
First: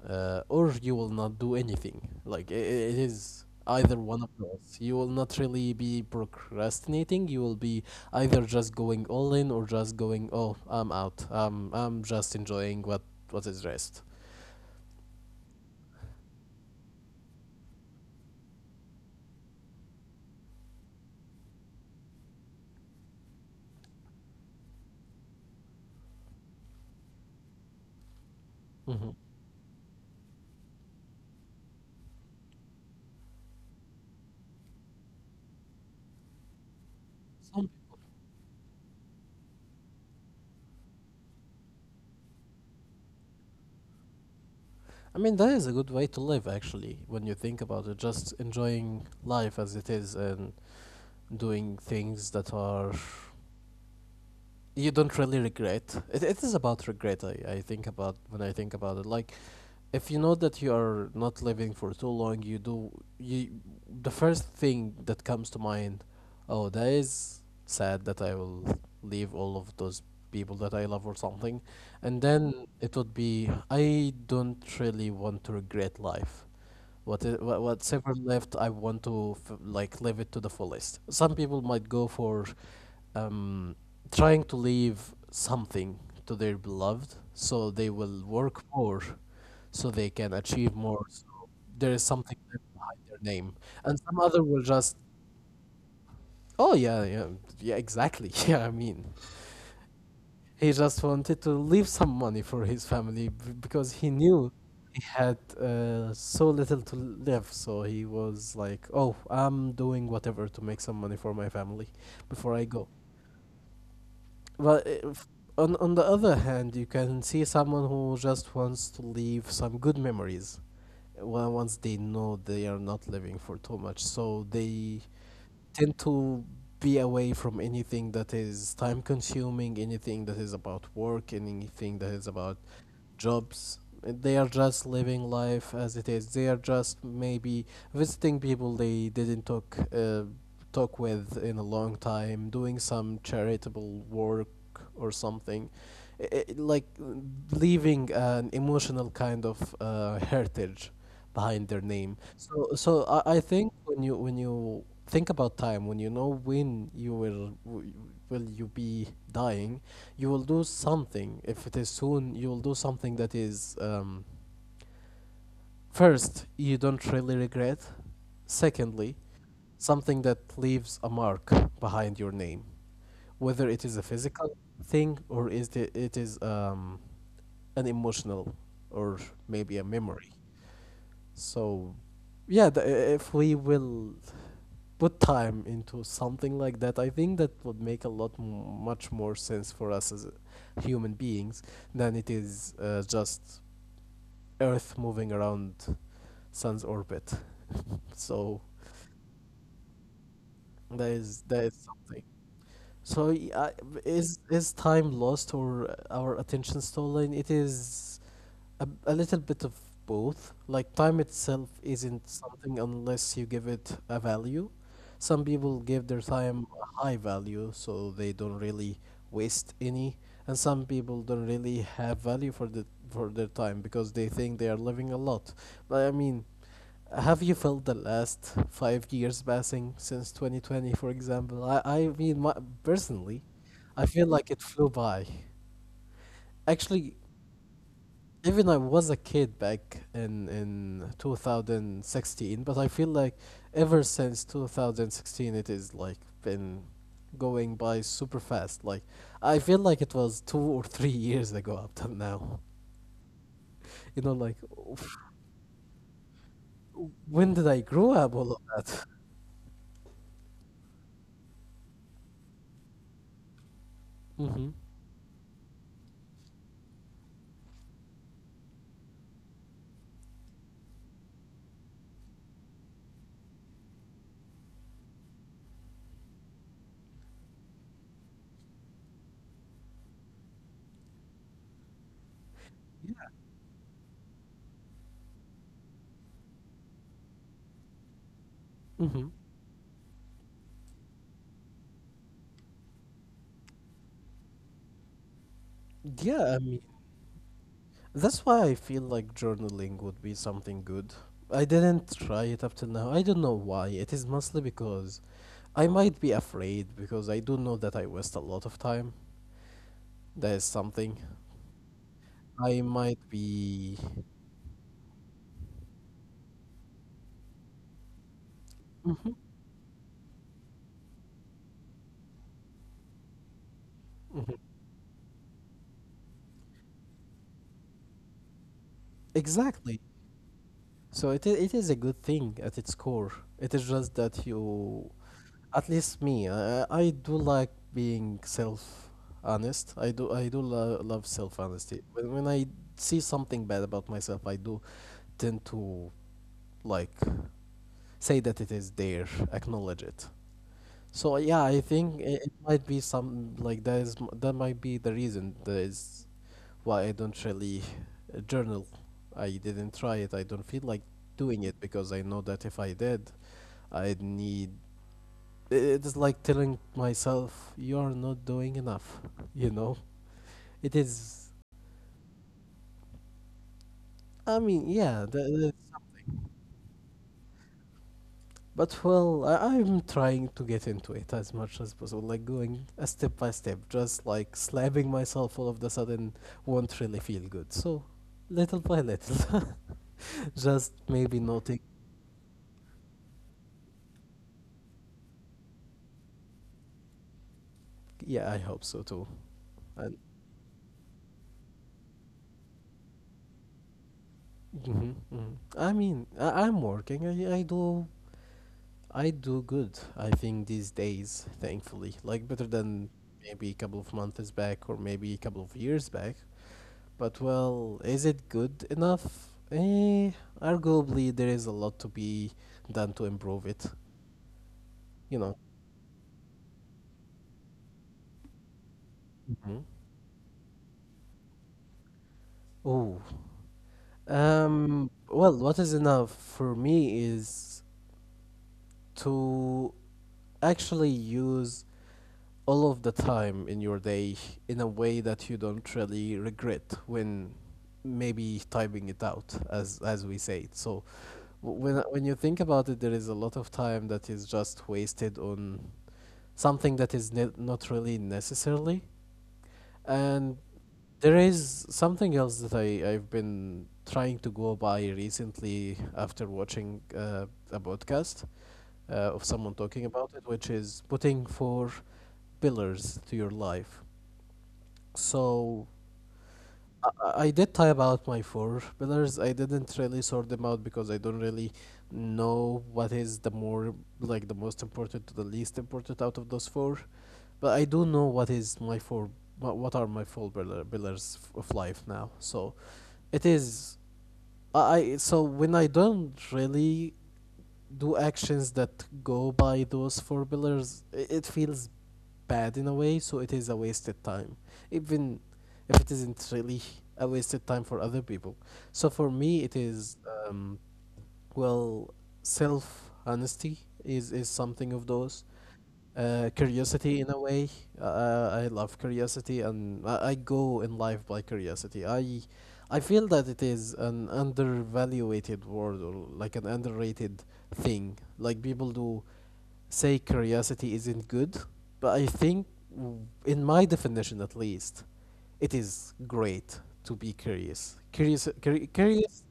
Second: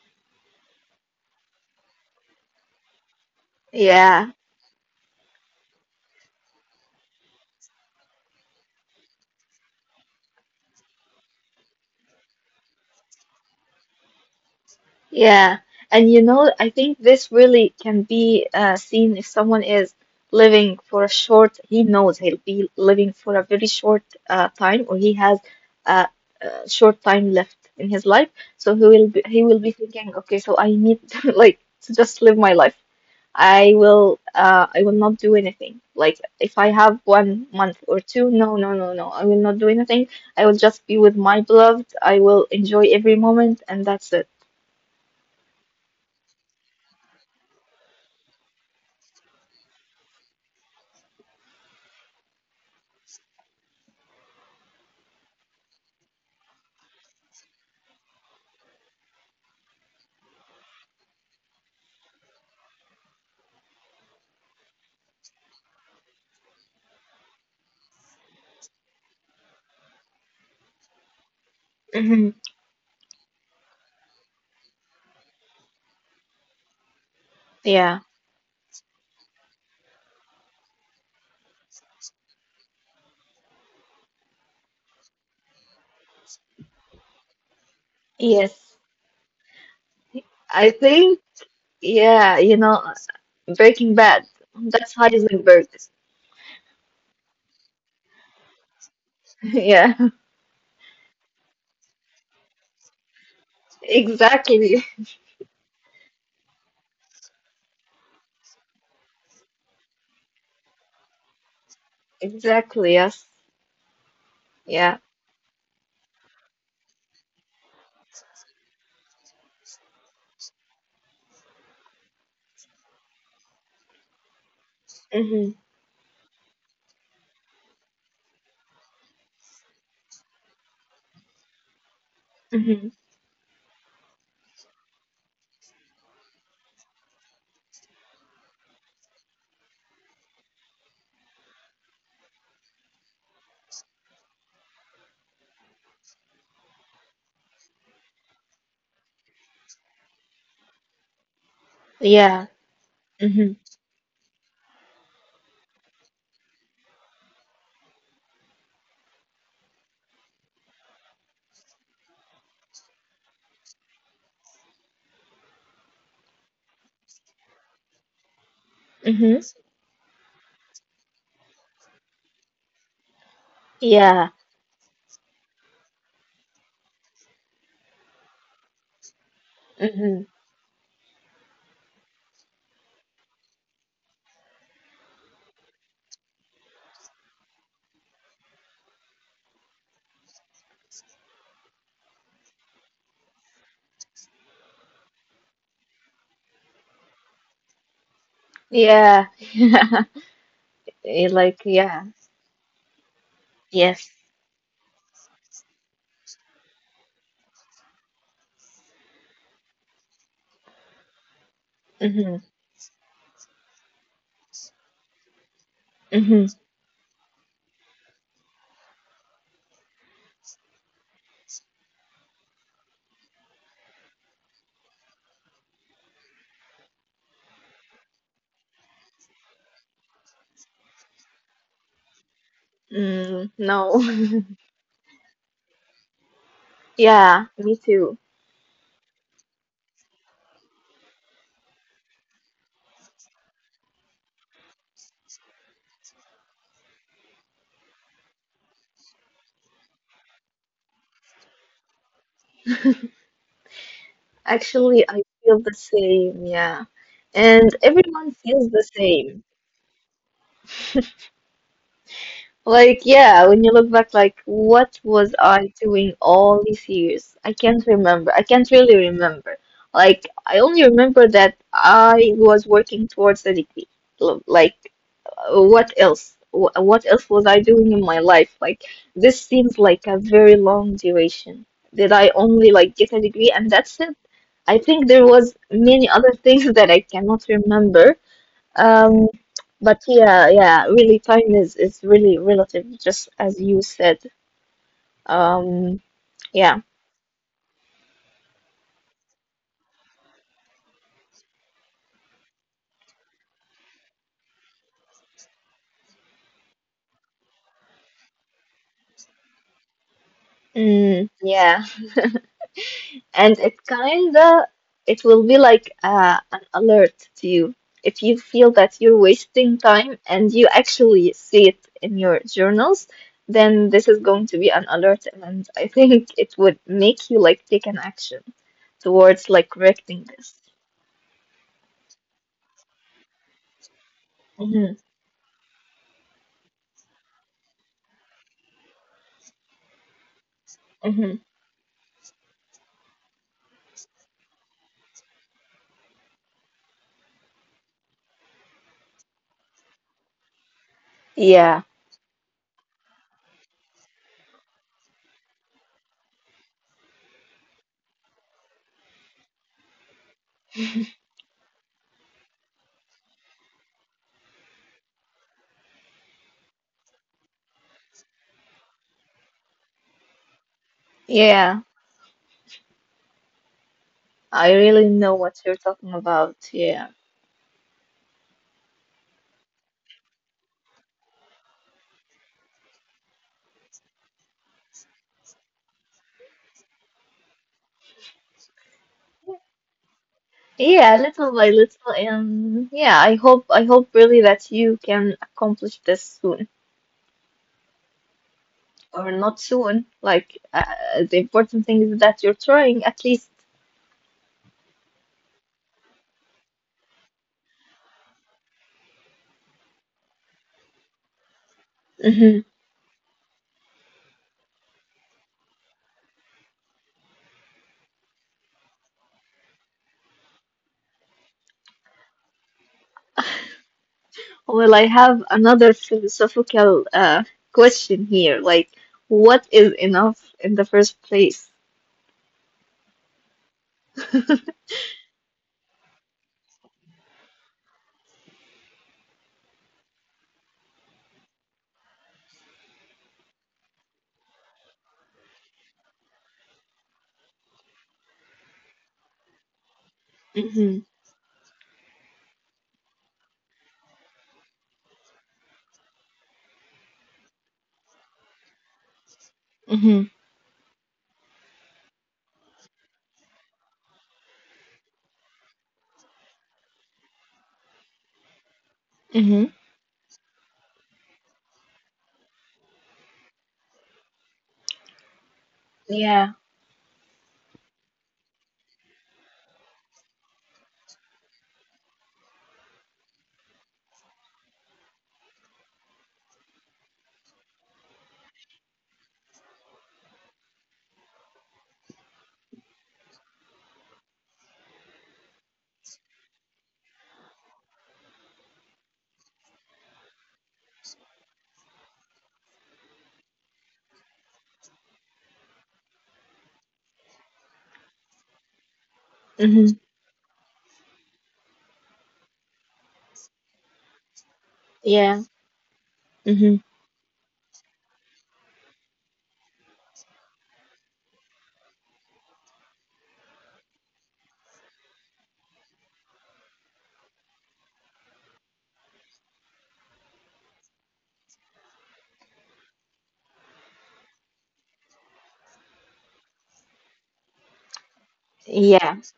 [SPEAKER 2] Or you will not do anything. Like, I It is either one of
[SPEAKER 1] Yeah.
[SPEAKER 2] those. You will not really be procrastinating. You will be either just going all in or just going, oh, I'm out. I'm just enjoying what is rest.
[SPEAKER 1] Yeah. And you know, I think this really can be seen if someone is living for a short, he knows he'll be living for a very short time or he has a, a short time left in his life. So he
[SPEAKER 2] Hmm
[SPEAKER 1] will be, he will be thinking, okay, so I need like to just live my life. I will not do anything. Like if I have one
[SPEAKER 2] Some,
[SPEAKER 1] month or two, no, no, no, no. I will not do anything. I will just be with my beloved. I will enjoy every moment and that's it.
[SPEAKER 2] I mean, that is a good way to live, actually, when you think about it. Just enjoying life as it is and doing things that are you don't really regret. It is about regret. I think about when I think about it. Like if you know that you are not living for too long, you do you the first thing that comes to mind, oh, that is sad that I will leave all of those people that I love or something. And
[SPEAKER 1] Hmm.
[SPEAKER 2] then it would be I don't really want to regret life. What's
[SPEAKER 1] Yeah.
[SPEAKER 2] ever left, I want to like live it to the fullest. Some people might go for um, trying to leave something to their beloved, so they will work
[SPEAKER 1] Yes.
[SPEAKER 2] more, so they can
[SPEAKER 1] I
[SPEAKER 2] achieve more.
[SPEAKER 1] think
[SPEAKER 2] So there is something
[SPEAKER 1] yeah,
[SPEAKER 2] left behind their name,
[SPEAKER 1] Breaking
[SPEAKER 2] and some
[SPEAKER 1] Bad.
[SPEAKER 2] other will
[SPEAKER 1] That's
[SPEAKER 2] just
[SPEAKER 1] Heisenberg.
[SPEAKER 2] oh yeah, yeah, yeah, exactly. Yeah, I mean,
[SPEAKER 1] Yeah.
[SPEAKER 2] he just wanted to leave some money for his family because he knew
[SPEAKER 1] Exactly.
[SPEAKER 2] he had so little to live. So he was like, "Oh, I'm doing whatever to make some money for my family before I go."
[SPEAKER 1] Exactly. Yes.
[SPEAKER 2] But
[SPEAKER 1] Yeah.
[SPEAKER 2] if, on the other hand, you can see someone who just wants to leave some good memories. Well, once they know they are not living for too much, so they
[SPEAKER 1] Hmm.
[SPEAKER 2] tend to be away from anything that is time consuming, anything that is about work, anything that is about
[SPEAKER 1] Hmm.
[SPEAKER 2] jobs. They are just living life as it is. They are just maybe visiting people they didn't talk talk with in a long time, doing some charitable work or something. I Like leaving an emotional kind of heritage behind their name.
[SPEAKER 1] Yeah.
[SPEAKER 2] So, I
[SPEAKER 1] Hmm.
[SPEAKER 2] think when you think about time, when you know when will you be dying, you will do something. If it is soon, you will do something that is. First, you don't really regret. Secondly,
[SPEAKER 1] Hmm.
[SPEAKER 2] something that leaves a mark behind your name, whether it is a
[SPEAKER 1] Yeah.
[SPEAKER 2] physical thing or it is an emotional or maybe a
[SPEAKER 1] Hmm.
[SPEAKER 2] memory. So, yeah, if we will put time into something like that, I think that would make a lot much more sense for us as human beings than it is just Earth moving around Sun's orbit. so
[SPEAKER 1] Yeah.
[SPEAKER 2] that
[SPEAKER 1] Yeah.
[SPEAKER 2] is
[SPEAKER 1] Like yeah.
[SPEAKER 2] something. So
[SPEAKER 1] Yes.
[SPEAKER 2] is time lost or our attention stolen? It is a little bit of both. Like time itself isn't
[SPEAKER 1] Mm-hmm.
[SPEAKER 2] something unless you give it a value. Some people give their
[SPEAKER 1] Mm-hmm.
[SPEAKER 2] time a high value, so they don't really waste any, and some people don't really have value for their time because they think they are living a lot. But I mean, have you felt the last 5 years passing since 2020, for example? I mean, my, personally,
[SPEAKER 1] Mm, no.
[SPEAKER 2] I feel like it flew by. Actually,
[SPEAKER 1] Yeah, me too.
[SPEAKER 2] even I was a kid back in 2016, but I feel like ever since 2016, it is like been going by super fast. Like I feel like it was 2 or 3 years ago up till now. You know, like
[SPEAKER 1] Actually, I feel the same. Yeah.
[SPEAKER 2] when did I
[SPEAKER 1] And
[SPEAKER 2] grow up? All of
[SPEAKER 1] everyone feels
[SPEAKER 2] that.
[SPEAKER 1] the same. Like, yeah, when you look back,
[SPEAKER 2] Mm-hmm.
[SPEAKER 1] like, what was I doing all these years? I can't remember. I can't really remember. Like, I only remember that I was working towards the degree. Like, what else? What else was I doing in my life? Like, this seems like a very long duration. Did I only like get a degree and that's it? I think there was many other things that I cannot remember.
[SPEAKER 2] Mm-hmm.
[SPEAKER 1] Um, but yeah, yeah, really, time is really relative, just as you said.
[SPEAKER 2] Yeah, I mean,
[SPEAKER 1] Um, yeah,
[SPEAKER 2] that's why I feel like journaling would be something good. I didn't try it up till now. I don't know why. It is mostly because I might be afraid because I do know that I waste a lot of time. That is something.
[SPEAKER 1] mm, yeah.
[SPEAKER 2] I might be.
[SPEAKER 1] And it will be like an alert to you if you feel
[SPEAKER 2] Mhm,
[SPEAKER 1] that you're wasting time and you actually see it in your journals. Then
[SPEAKER 2] mhm.
[SPEAKER 1] this is going to be an alert, and I think it would make you like take an action towards
[SPEAKER 2] Exactly.
[SPEAKER 1] like correcting this.
[SPEAKER 2] So it is a good thing at its core. It is just that you,
[SPEAKER 1] Hmm.
[SPEAKER 2] at least me, I do like being self honest. I do love self
[SPEAKER 1] Hmm.
[SPEAKER 2] honesty. When I see something bad about myself, I do tend to like say that it is there, acknowledge it. So yeah, I think
[SPEAKER 1] Yeah,
[SPEAKER 2] it might be some like that might be the reason that is why I don't really journal. I didn't try it. I don't feel like doing it because I know that if I did, I'd need. It is like telling myself, you're not doing enough, you know? It is.
[SPEAKER 1] yeah,
[SPEAKER 2] I mean, yeah,
[SPEAKER 1] I really
[SPEAKER 2] that's-
[SPEAKER 1] know what you're talking about. Yeah,
[SPEAKER 2] but well, I'm trying to get into it as much as possible, like going a step by step, just like slapping myself all of the sudden won't really feel good. So, little by little, just maybe
[SPEAKER 1] yeah,
[SPEAKER 2] noting.
[SPEAKER 1] little by little, and yeah, I hope I hope really that you can accomplish this soon,
[SPEAKER 2] Yeah, I hope so too.
[SPEAKER 1] or not
[SPEAKER 2] And
[SPEAKER 1] soon. Like the important thing is that you're trying at least.
[SPEAKER 2] hmm hmm I mean, I'm working. I do good. I think these days, thankfully, like better than
[SPEAKER 1] Hmm.
[SPEAKER 2] maybe a couple of months back or maybe a couple of years back. But well, is it good enough? Eh, Arguably there is a lot to be done to improve it. You
[SPEAKER 1] Well, I
[SPEAKER 2] know.
[SPEAKER 1] have another philosophical question here. Like,
[SPEAKER 2] Hmm.
[SPEAKER 1] what is enough in the first place?
[SPEAKER 2] Oh, well, what is enough for me is to actually use all of the time in your day in a way that you don't really regret when maybe typing it out as we say it, so
[SPEAKER 1] Mm-hmm.
[SPEAKER 2] when you think about it there is a lot of time that is just wasted on something that is not really necessarily, and
[SPEAKER 1] Mm-hmm.
[SPEAKER 2] there is something else that I've been trying to go by recently after watching a podcast of someone talking
[SPEAKER 1] Mm-hmm.
[SPEAKER 2] about it, which is putting four pillars to your life. So
[SPEAKER 1] Yeah.
[SPEAKER 2] I did type out my four pillars. I didn't really sort them out because I don't really know what is the more, like the most important to the least important out of those four. But I do know what is my four. What are my four pillars of life now? So it is. So when I don't really do actions that go by those four pillars, it feels bad in a way, so it is a wasted time, even if it isn't really a wasted time for other people. So for me, it
[SPEAKER 1] Mm-hmm.
[SPEAKER 2] is um, well, self honesty is something of those.
[SPEAKER 1] Yeah. Mm-hmm.
[SPEAKER 2] Curiosity in a way. I love curiosity, and I go in life by curiosity. I feel that it is an undervaluated word, or like an underrated thing. Like people do say curiosity isn't good, but I think, in my definition at least, it is great to be curious. Curious,
[SPEAKER 1] Yeah.
[SPEAKER 2] curious,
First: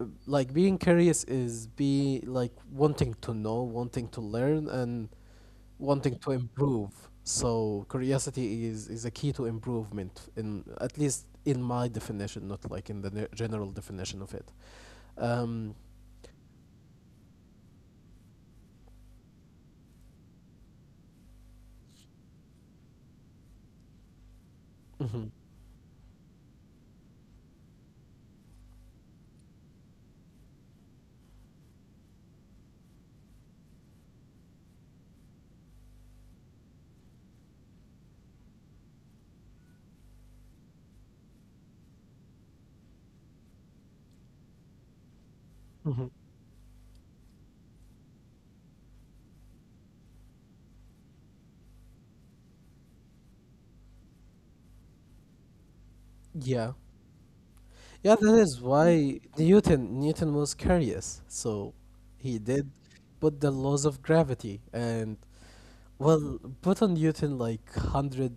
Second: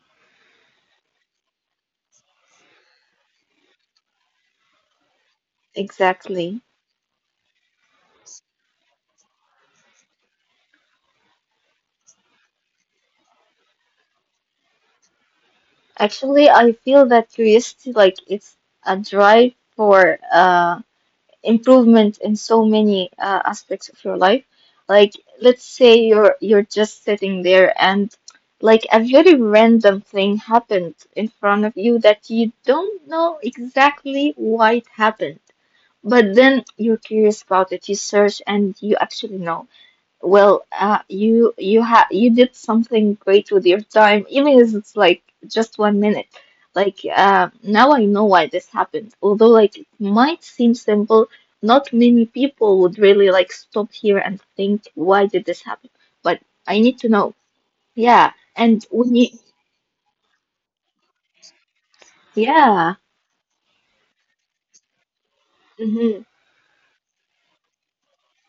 [SPEAKER 2] like, being curious is, be like, wanting to know, wanting to learn, and wanting to
[SPEAKER 1] Exactly.
[SPEAKER 2] improve. So curiosity is a key to improvement, in at least in my definition, not like in the general definition of it. Um,
[SPEAKER 1] Actually, I feel that curiosity, like, it's a drive for improvement in so many aspects of your life. Like,
[SPEAKER 2] mhm,
[SPEAKER 1] let's say you're just sitting there and like a very random thing happened in front of you that you don't know exactly why it happened, but then you're curious about it, you search, and you actually know. Well, you did something great with your time, even if it's like just one
[SPEAKER 2] mhm.
[SPEAKER 1] minute. Like now I know why this happened. Although like it might seem simple, not many people would really like stop here and think, why did this happen? But I
[SPEAKER 2] Yeah.
[SPEAKER 1] need to know.
[SPEAKER 2] Yeah,
[SPEAKER 1] Yeah,
[SPEAKER 2] that is
[SPEAKER 1] and when you...
[SPEAKER 2] why Newton was curious, so he did
[SPEAKER 1] yeah.
[SPEAKER 2] put the laws of gravity, and
[SPEAKER 1] Hmm.
[SPEAKER 2] well, put on Newton like hundred,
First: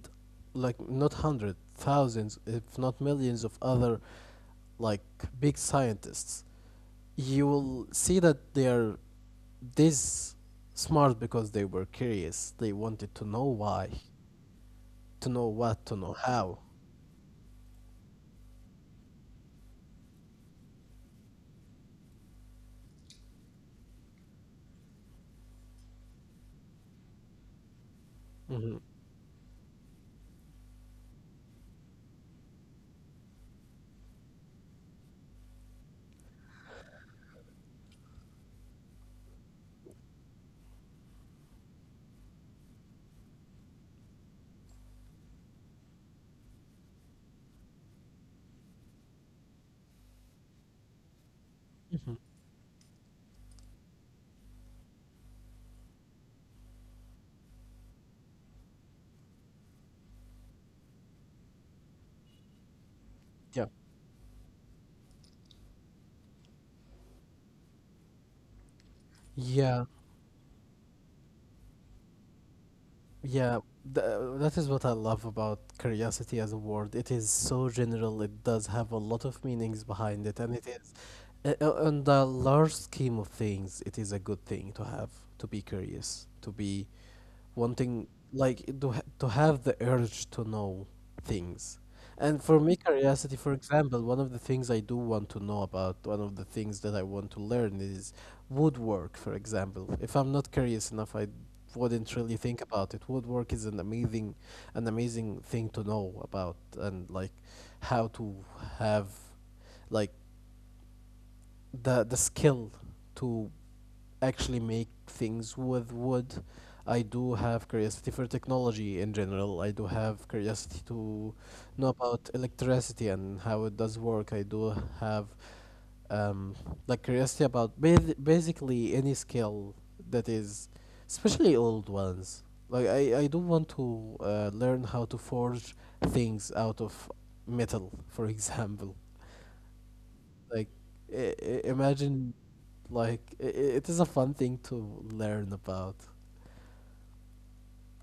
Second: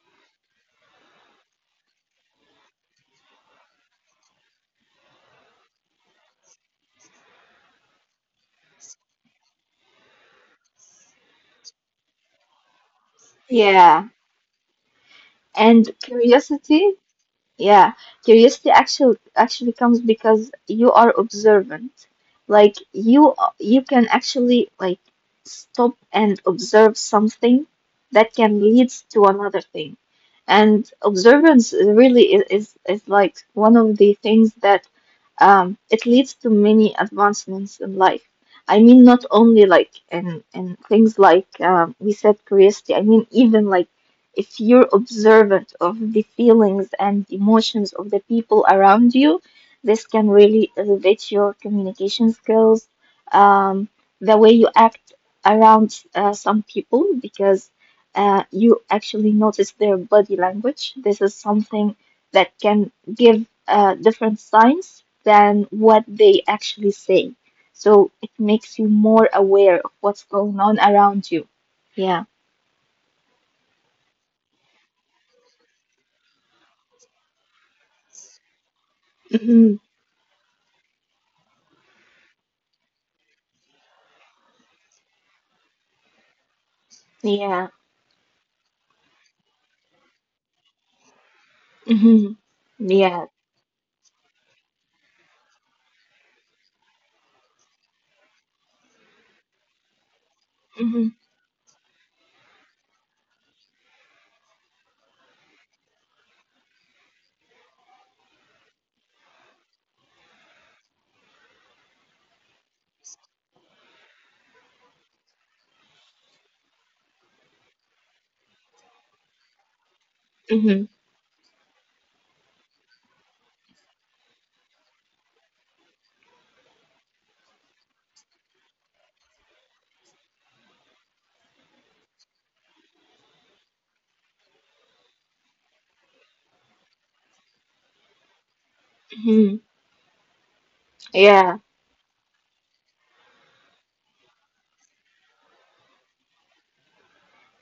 [SPEAKER 2] like not hundred, thousands, if not millions of other, like, big scientists. You will see that they are this smart because they were curious. They wanted to know why,
[SPEAKER 1] Yeah,
[SPEAKER 2] to know what, to
[SPEAKER 1] and
[SPEAKER 2] know how.
[SPEAKER 1] curiosity. Yeah, curiosity actually comes because you are observant. Like you can actually like stop and observe something that can lead to another thing. And observance really is like one of the things that it leads to many advancements in life. I mean, not only like in things like we said curiosity, I mean, even like if you're observant of the feelings and emotions of the people around you, this can really elevate your communication skills, um, the way you act around some people, because you actually notice their body language. This is
[SPEAKER 2] Yeah.
[SPEAKER 1] something that can give different signs than what they actually say.
[SPEAKER 2] Yeah.
[SPEAKER 1] So it makes you more aware of what's going on around you.
[SPEAKER 2] Yeah,
[SPEAKER 1] Yeah.
[SPEAKER 2] that is what I love about curiosity as a word. It is so general, it does have a lot of meanings behind it, and it is,
[SPEAKER 1] Mhm.
[SPEAKER 2] on the large scheme of things, it is a good thing to have, to be curious, to be wanting, like, to ha-
[SPEAKER 1] Yeah.
[SPEAKER 2] to have the urge to know things. And for me, curiosity, for
[SPEAKER 1] Hmm.
[SPEAKER 2] example, one of the
[SPEAKER 1] Yeah.
[SPEAKER 2] things I do want to know about, one of the things that I want to learn is woodwork, for example. If I'm not curious enough, I wouldn't
[SPEAKER 1] Hmm.
[SPEAKER 2] really think about it. Woodwork is an amazing thing to know about, and like, how to have, like, the skill to actually make things with wood. I do have curiosity for technology in general. I do have curiosity to
[SPEAKER 1] Hmm.
[SPEAKER 2] know about electricity and how it does work. I do have um, like curiosity about basically any skill that is, especially old ones. Like I do want to learn how to forge things out of metal, for example.
[SPEAKER 1] Hmm.
[SPEAKER 2] Like, I
[SPEAKER 1] Yeah.
[SPEAKER 2] imagine, like, it is a fun thing to learn about.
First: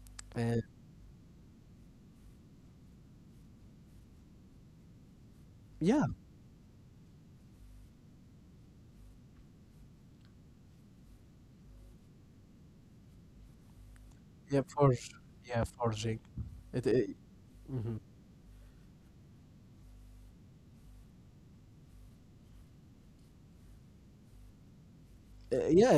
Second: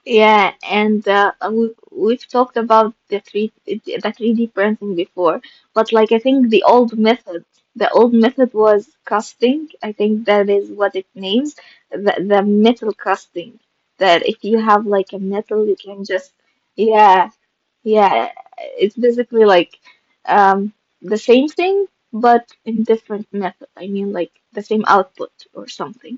[SPEAKER 1] Yeah.
[SPEAKER 2] And
[SPEAKER 1] And we've talked about the 3D printing before, but like I
[SPEAKER 2] yeah,
[SPEAKER 1] think the old method was casting. I think that is what it means, the metal casting. That if you
[SPEAKER 2] yeah,
[SPEAKER 1] have like a
[SPEAKER 2] forge,
[SPEAKER 1] metal, you
[SPEAKER 2] yeah,
[SPEAKER 1] can just...
[SPEAKER 2] forging. It,
[SPEAKER 1] yeah.
[SPEAKER 2] it Hmm,
[SPEAKER 1] Yeah, it's basically like um, the same thing, but in different method. I mean, like the same output or
[SPEAKER 2] yeah,
[SPEAKER 1] something.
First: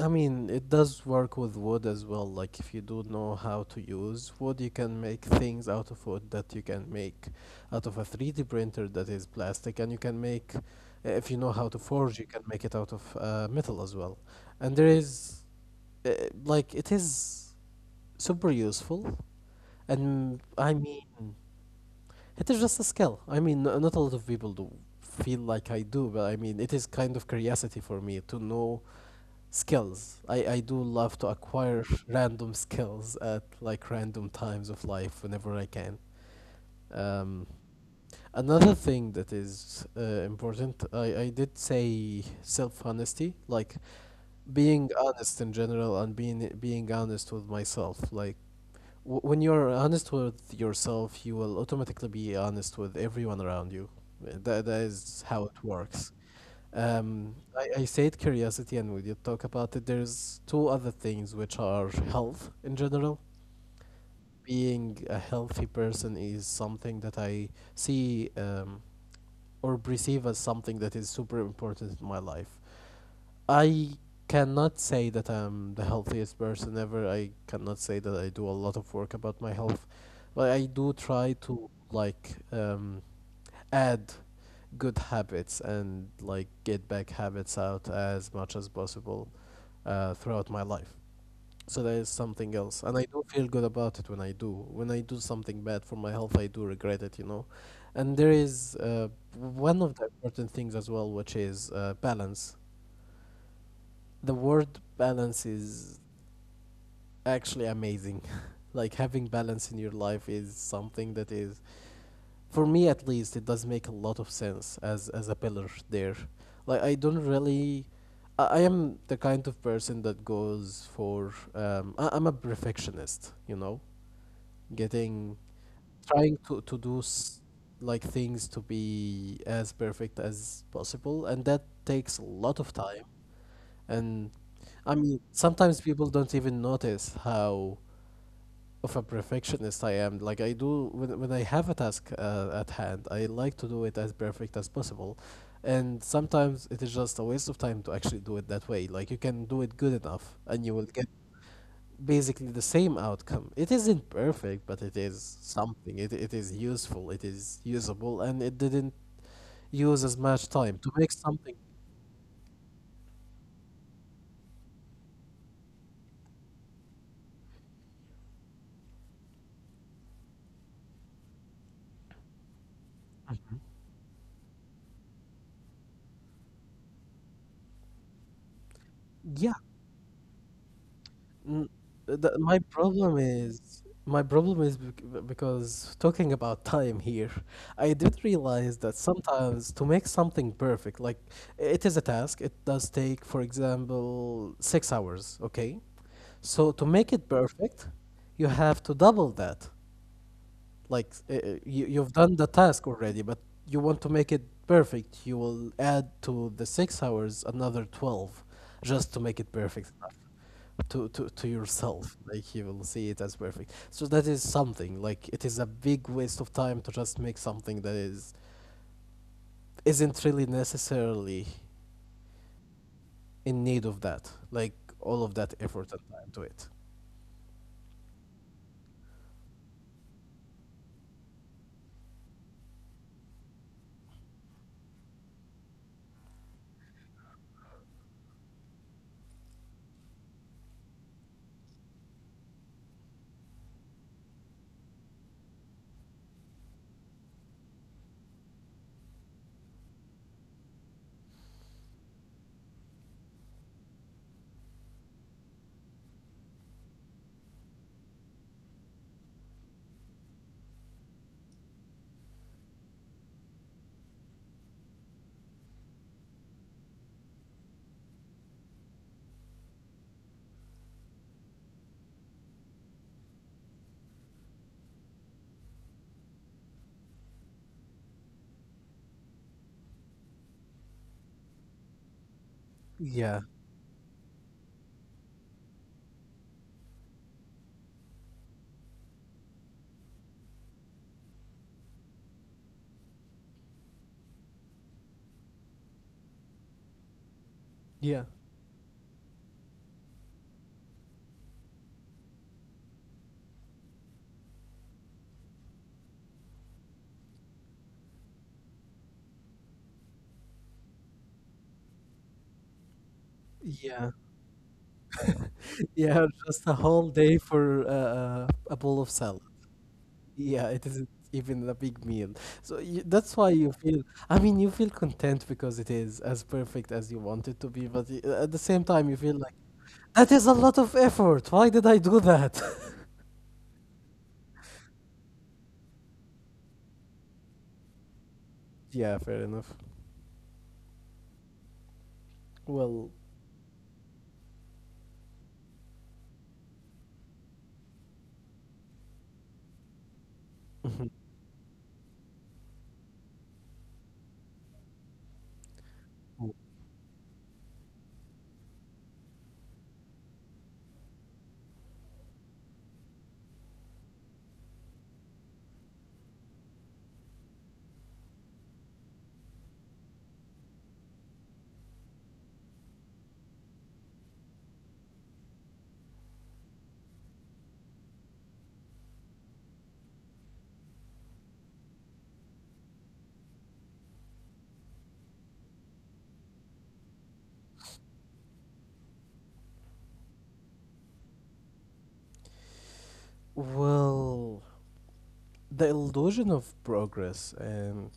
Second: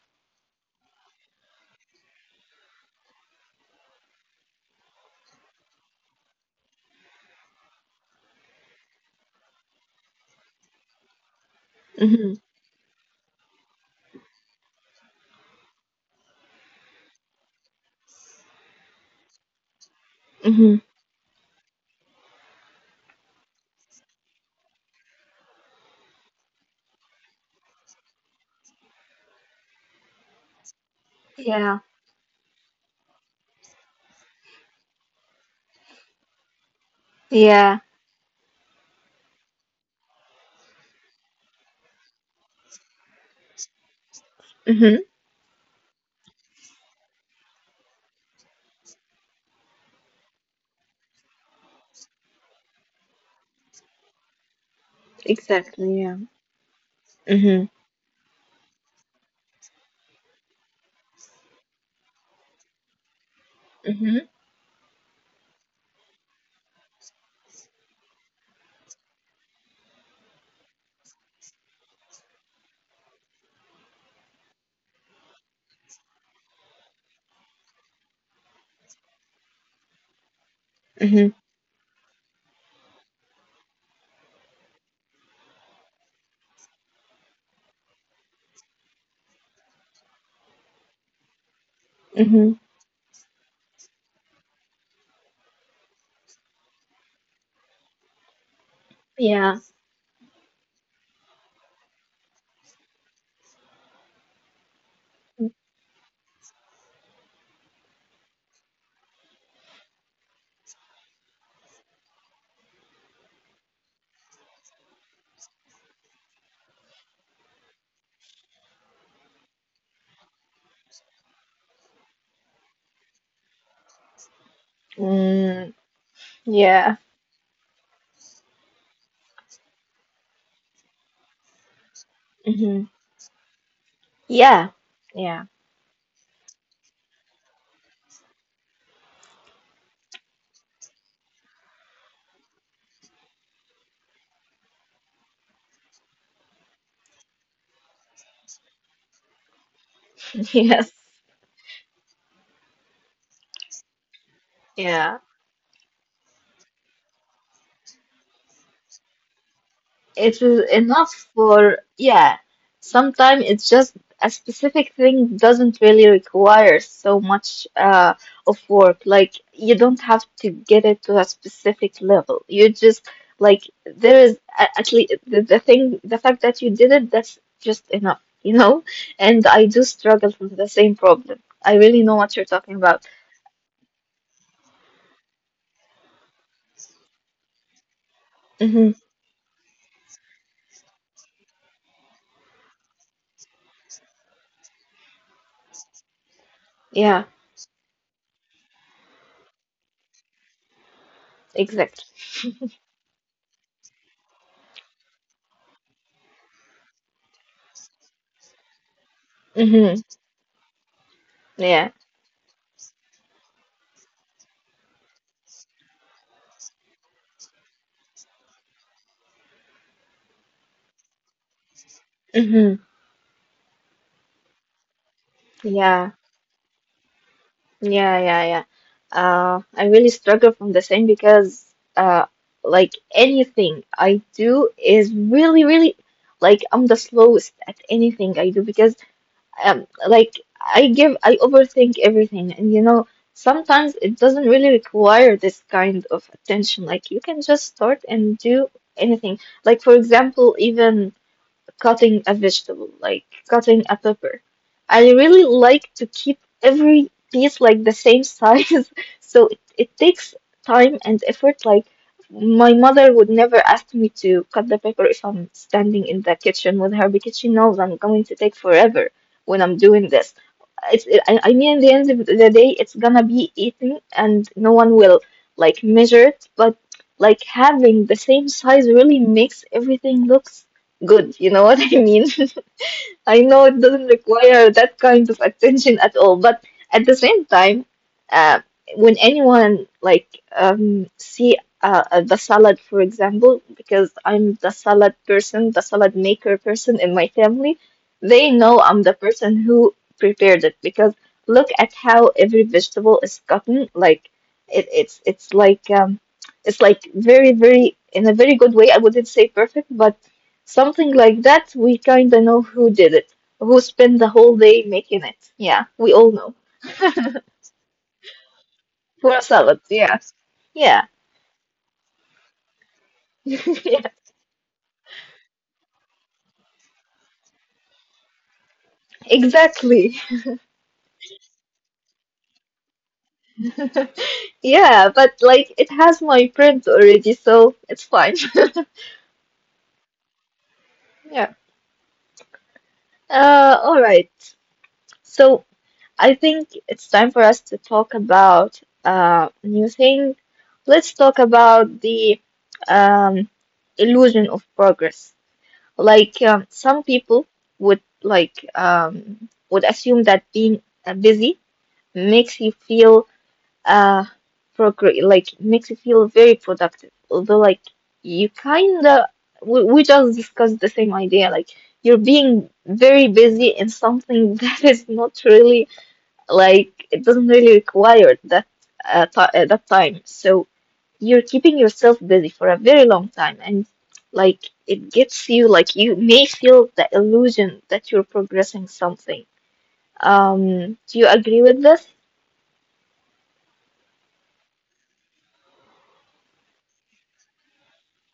[SPEAKER 2] I mean, it does work with wood as well. Like, if you do know how to use wood, you can make things out of wood that you can make out of a 3D printer that is plastic, and you can make, if you know how to forge, you
[SPEAKER 1] Mm-hmm.
[SPEAKER 2] can make it out of metal as well. And there is, uh, like, it is super useful, and I
[SPEAKER 1] Mm-hmm.
[SPEAKER 2] mean it is just a skill. I mean not a lot of people do feel like I do, but I mean it is kind of curiosity for me to know skills. I do love to
[SPEAKER 1] Yeah,
[SPEAKER 2] acquire random skills at like random times of life whenever I can. um
[SPEAKER 1] yeah.
[SPEAKER 2] Another thing that is important, I did say self honesty, like being
[SPEAKER 1] Mm-hmm.
[SPEAKER 2] honest in general and being honest with myself. Like when you're honest with yourself, you will automatically be honest with everyone around you. That is how it works.
[SPEAKER 1] Exactly. Yeah.
[SPEAKER 2] Um,
[SPEAKER 1] Mm-hmm.
[SPEAKER 2] I, I said curiosity, and we did talk about it. There's two other things, which are health in general.
[SPEAKER 1] Mm-hmm.
[SPEAKER 2] Being a healthy person is something that I see, or perceive, as something that is super important in my life. I cannot say that I'm the healthiest person ever. I cannot say that I do a lot of work about my health, but I do
[SPEAKER 1] Mm-hmm.
[SPEAKER 2] try to, like, add good habits and like get back habits out as much as possible throughout my life. So that is
[SPEAKER 1] Mm-hmm.
[SPEAKER 2] something else, and I do feel good about it when I do. When I do something bad for my health, I do regret it, you know. And there is
[SPEAKER 1] Yeah.
[SPEAKER 2] one of the important things as well, which is balance. The word balance is actually amazing. Like, having balance in your life is something that is, for me at least, it does make a lot of sense as a pillar there. Like, I don't really, I am the kind of person that goes for I'm a perfectionist, you know, getting,
[SPEAKER 1] Mm.
[SPEAKER 2] trying to
[SPEAKER 1] Yeah.
[SPEAKER 2] do like things to be as perfect as possible, and that takes a lot of
[SPEAKER 1] Mm-hmm.
[SPEAKER 2] time. And
[SPEAKER 1] Yeah.
[SPEAKER 2] I mean,
[SPEAKER 1] Yeah.
[SPEAKER 2] sometimes people don't even notice how of a perfectionist I am. Like I do, when I have a task at hand, I like to do it as perfect as possible. And sometimes it is just a waste of time to actually do it that way. Like you can do it good enough and you will
[SPEAKER 1] Yes,
[SPEAKER 2] get basically the same outcome. It isn't perfect, but it
[SPEAKER 1] yeah.
[SPEAKER 2] is something. It is useful, it is usable, and it didn't use as
[SPEAKER 1] It
[SPEAKER 2] much
[SPEAKER 1] is
[SPEAKER 2] time to
[SPEAKER 1] enough
[SPEAKER 2] make something.
[SPEAKER 1] for, yeah, sometimes it's just a specific thing doesn't really require so much of work. Like, you don't have to get it to a specific level. You just, like, there is at least the thing, the fact that you did it, that's just enough, you know? And
[SPEAKER 2] Yeah.
[SPEAKER 1] I do struggle with the same problem.
[SPEAKER 2] N-
[SPEAKER 1] I really know
[SPEAKER 2] The,
[SPEAKER 1] what you're
[SPEAKER 2] my
[SPEAKER 1] talking about.
[SPEAKER 2] problem is my problem is, because talking about time here, I did realize
[SPEAKER 1] Mm-hmm.
[SPEAKER 2] that sometimes to make something perfect, like, it is a task, it does take, for example, 6 hours, okay? So to make
[SPEAKER 1] Yeah,
[SPEAKER 2] it perfect, you have to double that. Like you,
[SPEAKER 1] exactly.
[SPEAKER 2] you've done the task already, but you want to make it perfect, you will add to the 6 hours another 12 just to make it perfect
[SPEAKER 1] Mm-hmm.
[SPEAKER 2] to
[SPEAKER 1] Yeah.
[SPEAKER 2] yourself. Like you will see it as perfect, so that is something. Like, it is a big waste of time to just make something that is isn't really necessarily
[SPEAKER 1] Mm-hmm.
[SPEAKER 2] in need of that, like, all of that effort and
[SPEAKER 1] Yeah.
[SPEAKER 2] time to it.
[SPEAKER 1] Yeah, yeah, yeah. I really struggle from the same because, uh, like anything I do is really, really like I'm the slowest at anything I do because, like I overthink everything, and sometimes it doesn't really require this kind of attention. Like you can just start and do anything. Like for example, even cutting a vegetable, like cutting a pepper. I really like to keep every piece like the same size, so it takes time and effort. Like my mother would never ask me to cut the pepper if I'm standing in the kitchen with her because she knows I'm going to take forever when I'm doing this. It's, I mean, at the end of the day, it's gonna be eaten and no one will like measure it, but like having the same size really makes everything look good. You know what I mean? I
[SPEAKER 2] Yeah,
[SPEAKER 1] know it doesn't require that kind of attention at all, but at the same time, uh, when anyone like see the salad, for example, because I'm the salad person, the salad maker person in my family,
[SPEAKER 2] yeah,
[SPEAKER 1] they know I'm the person who prepared it because look at how every vegetable is gotten. Like it's like it's like very very in a very good way. I wouldn't say perfect, but something like that. We kind of know who did it, who spent the
[SPEAKER 2] yeah.
[SPEAKER 1] whole day making it. Yeah, we all
[SPEAKER 2] Yeah,
[SPEAKER 1] know.
[SPEAKER 2] just a whole day for a bowl of
[SPEAKER 1] For a
[SPEAKER 2] salad.
[SPEAKER 1] salad, yes.
[SPEAKER 2] Yeah,
[SPEAKER 1] Yeah.
[SPEAKER 2] it isn't even a big meal. So that's why you
[SPEAKER 1] Yeah,
[SPEAKER 2] feel, I mean, you feel content because it is as perfect as you want it to be, but at the same time you feel like,
[SPEAKER 1] exactly.
[SPEAKER 2] that is a lot of effort. Why did I do that?
[SPEAKER 1] Yeah, but like it has my print already, so it's fine.
[SPEAKER 2] Yeah, fair enough.
[SPEAKER 1] Yeah.
[SPEAKER 2] Well,
[SPEAKER 1] All right. So I think it's time for us to talk about new thing. Let's talk about the um illusion of progress. Like some people would like would assume that being busy makes you feel uh procre like makes you feel very productive. Although like you kind of we just discussed the same idea. Like you're being very busy in something that is not really, like, it doesn't really require that ti that time. So you're keeping yourself busy for a very long time, and like it gets you, like, you may feel the illusion that you're progressing something. Um do you agree with this?
[SPEAKER 2] well, the illusion of progress and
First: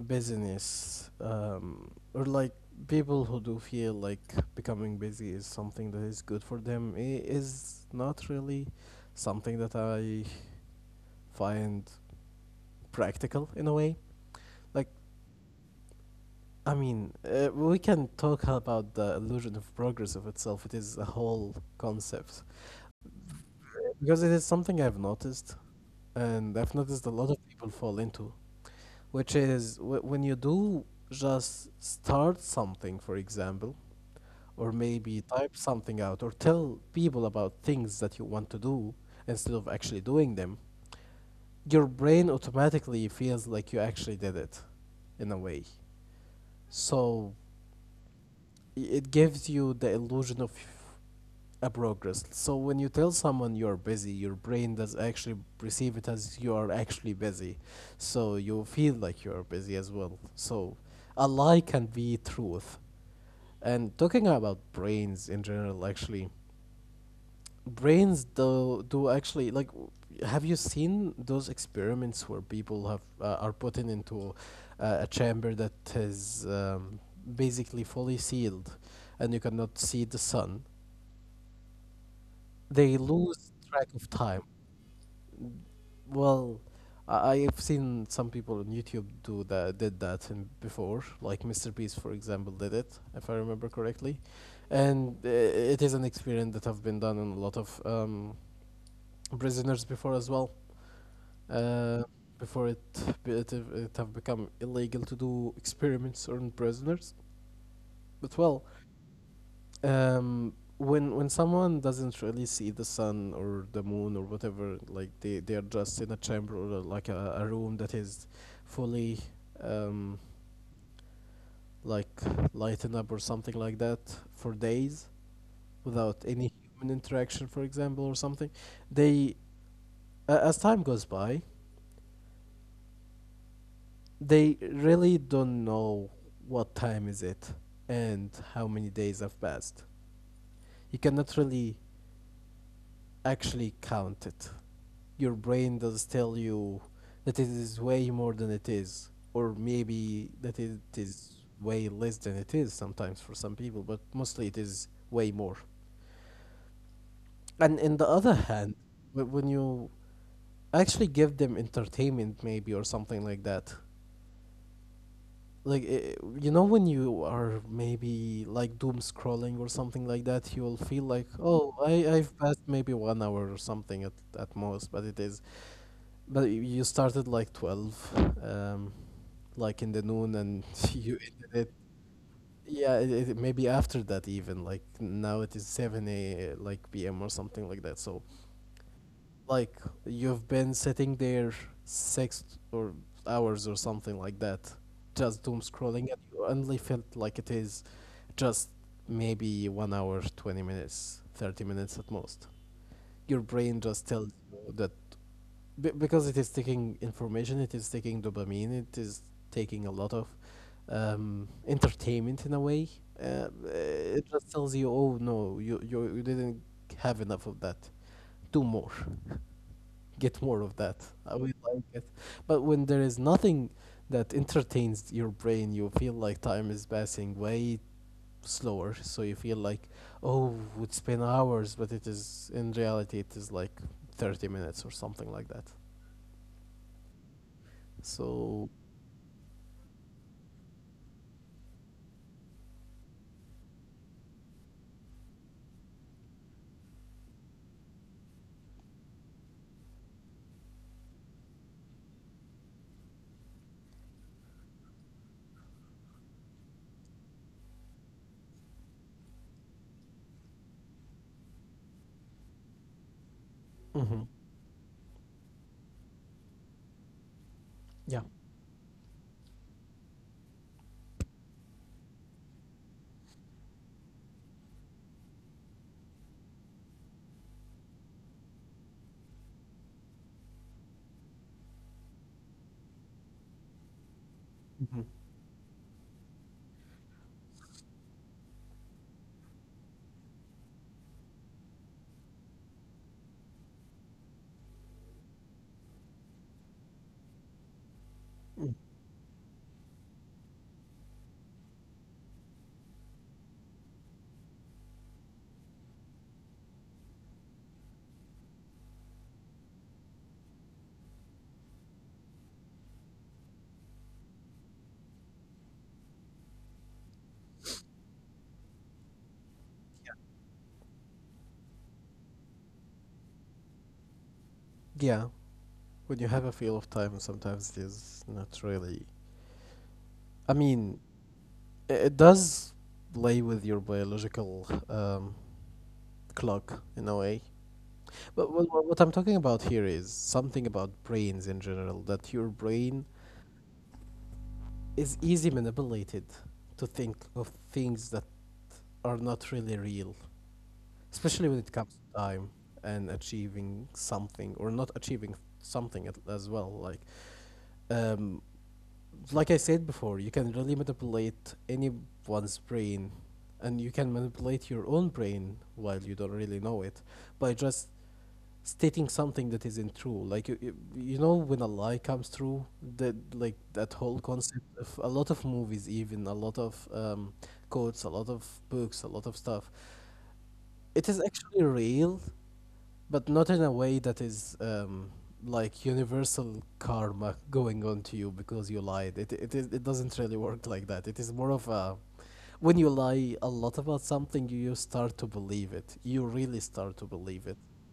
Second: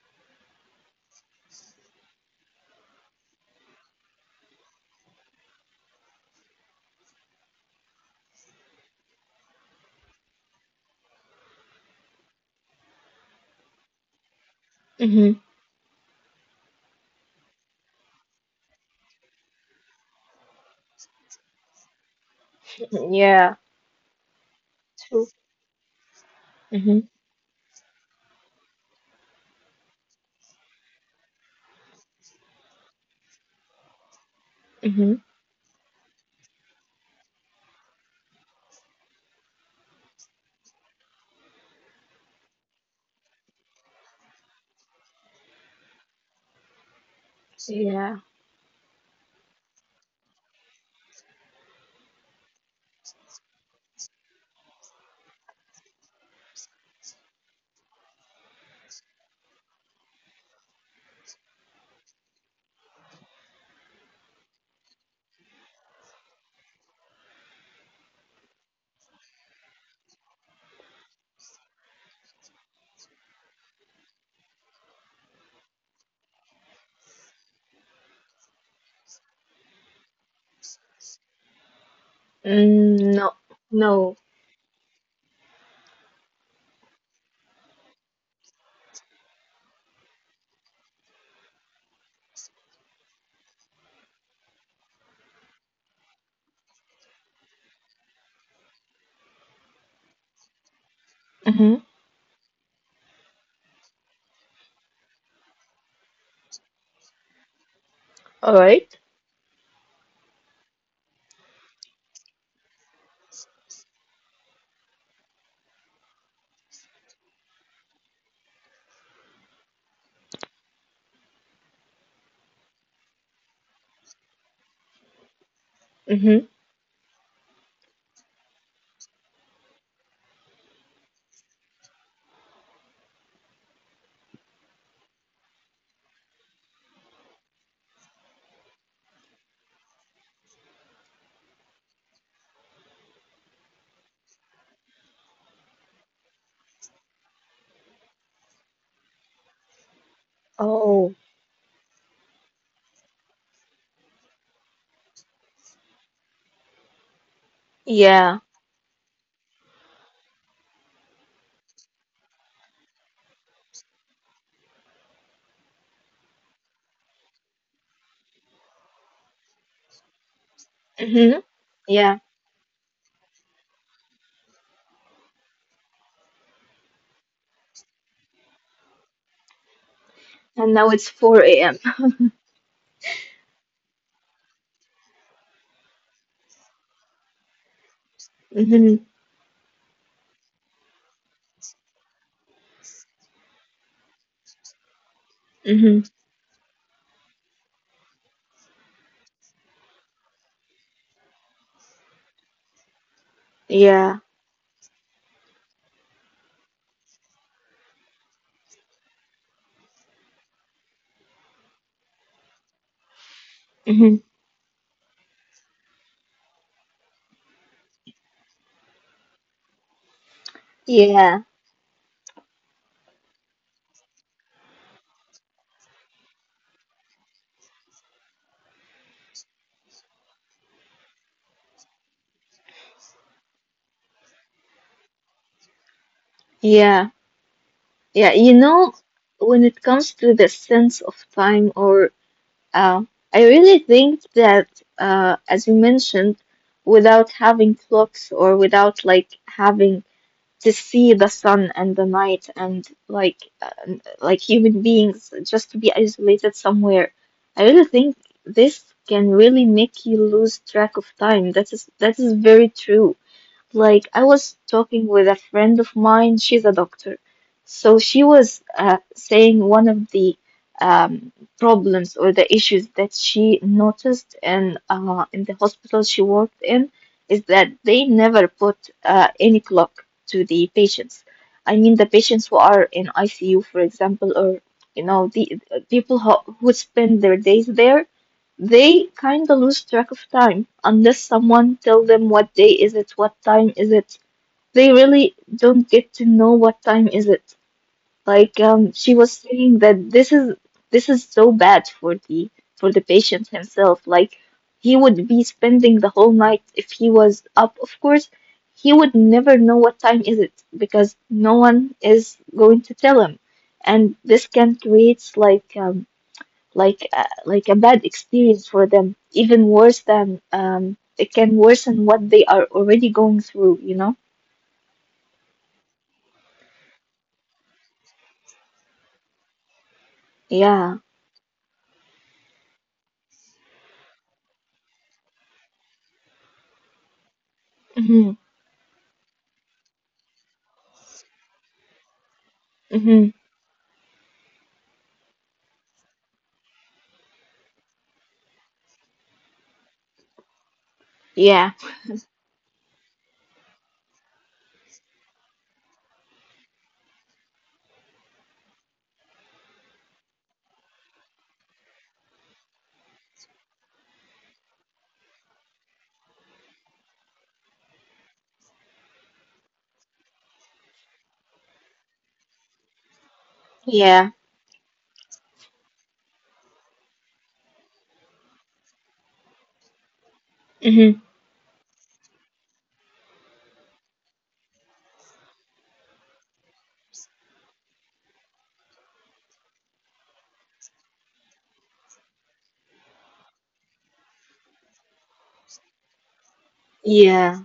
[SPEAKER 2] busyness, or like, people who do feel like becoming busy is something that is good for them, is not really something that I find practical in a way. Like,
[SPEAKER 1] Hmm.
[SPEAKER 2] I mean, we can talk about the illusion of progress of itself. It is a whole concept,
[SPEAKER 1] Yeah.
[SPEAKER 2] because it is something I've
[SPEAKER 1] True.
[SPEAKER 2] noticed, and I've noticed
[SPEAKER 1] Hmm.
[SPEAKER 2] a lot of people fall into, which is when you do just start something, for example, or maybe
[SPEAKER 1] Hmm.
[SPEAKER 2] type something out, or tell people about things that you want to do instead of actually doing them, your brain automatically feels like you actually did it in a way. So
[SPEAKER 1] Yeah.
[SPEAKER 2] it gives you the illusion of a progress. So when you tell someone you're busy, your brain does actually perceive it as you are actually busy. So you feel like you're busy as well. So a lie can be truth. And talking about brains in general, actually, brains do do actually, like, have you seen those experiments where people have are put in into a chamber that is basically fully sealed, and you cannot see the sun? They
[SPEAKER 1] Mm, no.
[SPEAKER 2] lose track
[SPEAKER 1] No.
[SPEAKER 2] of time. Well, I've seen some people on YouTube do that, did that in before, like Mr. Beast, for example, did it, if I remember correctly, and it is an experiment that have been done in a lot of prisoners before as well.
[SPEAKER 1] Hmm.
[SPEAKER 2] Uh, Before it, it have become illegal to do experiments on prisoners, but well,
[SPEAKER 1] All right.
[SPEAKER 2] When someone doesn't really see the sun or the moon or whatever, like they are just in a chamber or like a room that is fully um like lightened up or something like that for days without any
[SPEAKER 1] Mm-hmm.
[SPEAKER 2] human interaction, for example, or something, they a as time goes by, they really don't know what time is it and how many days have passed. You cannot really actually count it. Your brain does tell you that it is way more than it is, or maybe that it
[SPEAKER 1] Oh,
[SPEAKER 2] is way less than it is sometimes for some people, but mostly it is way more. And in the other
[SPEAKER 1] yeah.
[SPEAKER 2] hand, when you actually give them entertainment, maybe or something like that, like you know when you are maybe like doom scrolling or something like that, you will feel like,
[SPEAKER 1] Hmm.
[SPEAKER 2] oh,
[SPEAKER 1] Yeah,
[SPEAKER 2] I've passed maybe 1 hour or something at most, but it is. But y- you started like 12, like in the noon, and
[SPEAKER 1] and now
[SPEAKER 2] you
[SPEAKER 1] it's
[SPEAKER 2] ended it.
[SPEAKER 1] 4 a.m.
[SPEAKER 2] Yeah, it, maybe after that even like now it is 7 a like p.m. or something like that. So
[SPEAKER 1] Mm-hmm.
[SPEAKER 2] like you've been sitting there six or hours or something like that, just doom scrolling, and
[SPEAKER 1] Hmm.
[SPEAKER 2] you only felt like it is just maybe 1 hour, 20 minutes, 30 minutes at most. Your brain just tells
[SPEAKER 1] Yeah.
[SPEAKER 2] you that. Because it is taking information, it is taking dopamine, it is taking a lot of entertainment in a way. Uh, it
[SPEAKER 1] Hmm.
[SPEAKER 2] just tells you, oh no, you didn't have enough of that. Do more, get more of that. I would
[SPEAKER 1] Yeah.
[SPEAKER 2] like it. But when there is nothing that entertains your brain, you feel like time is passing way slower. So you feel like, oh, it's been hours, but it is in reality, it is like 30 minutes or something like that.
[SPEAKER 1] Yeah. Yeah,
[SPEAKER 2] So
[SPEAKER 1] when it comes to the sense of time, or uh, I really think that, as you mentioned, without having clocks or without like having to see the sun and the night, and like human beings just to be isolated somewhere, I really think this can really make you lose track of time. That is very true.
[SPEAKER 2] Mm-hmm.
[SPEAKER 1] Like, I was talking with a friend of mine, she's a doctor. So
[SPEAKER 2] Yeah.
[SPEAKER 1] she was saying one of the um, problems or the issues that she noticed in the hospital she worked in is that they never put any clock to the patients. I mean, the patients who are in ICU, for example, or,
[SPEAKER 2] Mm-hmm.
[SPEAKER 1] the people who spend their days there they kinda lose track of time unless someone tell them what day is it, what time is it. They really don't get to know what time is it. Like
[SPEAKER 2] Mm.
[SPEAKER 1] she was saying that this is so bad for the patient himself. Like he would be spending the whole night if he was up. Of course, he would never know what time is it because no one is going to tell him, and this can create like a bad experience for them, even worse than it can worsen what they are already going through, you know?
[SPEAKER 2] Yeah. When you have a feel of time, sometimes it is not really. I mean,
[SPEAKER 1] Yeah.
[SPEAKER 2] it does play with your biological clock in a way. But
[SPEAKER 1] Mhm.
[SPEAKER 2] what I'm talking about here is something about brains in general, that your brain
[SPEAKER 1] Mhm.
[SPEAKER 2] is easy manipulated to think of things that are not really real, especially when it
[SPEAKER 1] Yeah.
[SPEAKER 2] comes to time and achieving something or not achieving something as well. Um, like I said before, you can really manipulate anyone's brain, and you can manipulate your own brain while you don't really know it by just stating something that isn't true. Like you know, when a lie comes true, that like that whole
[SPEAKER 1] Yeah.
[SPEAKER 2] concept of a lot of movies, even a lot of quotes, a lot of books, a lot of stuff. It is
[SPEAKER 1] Mhm.
[SPEAKER 2] actually real, but not in a way that is like universal karma going on to you because you lied. It is it doesn't really work like that. It is more of a when you lie a lot about something, you start to believe it. You really start to believe it.
[SPEAKER 1] Yeah.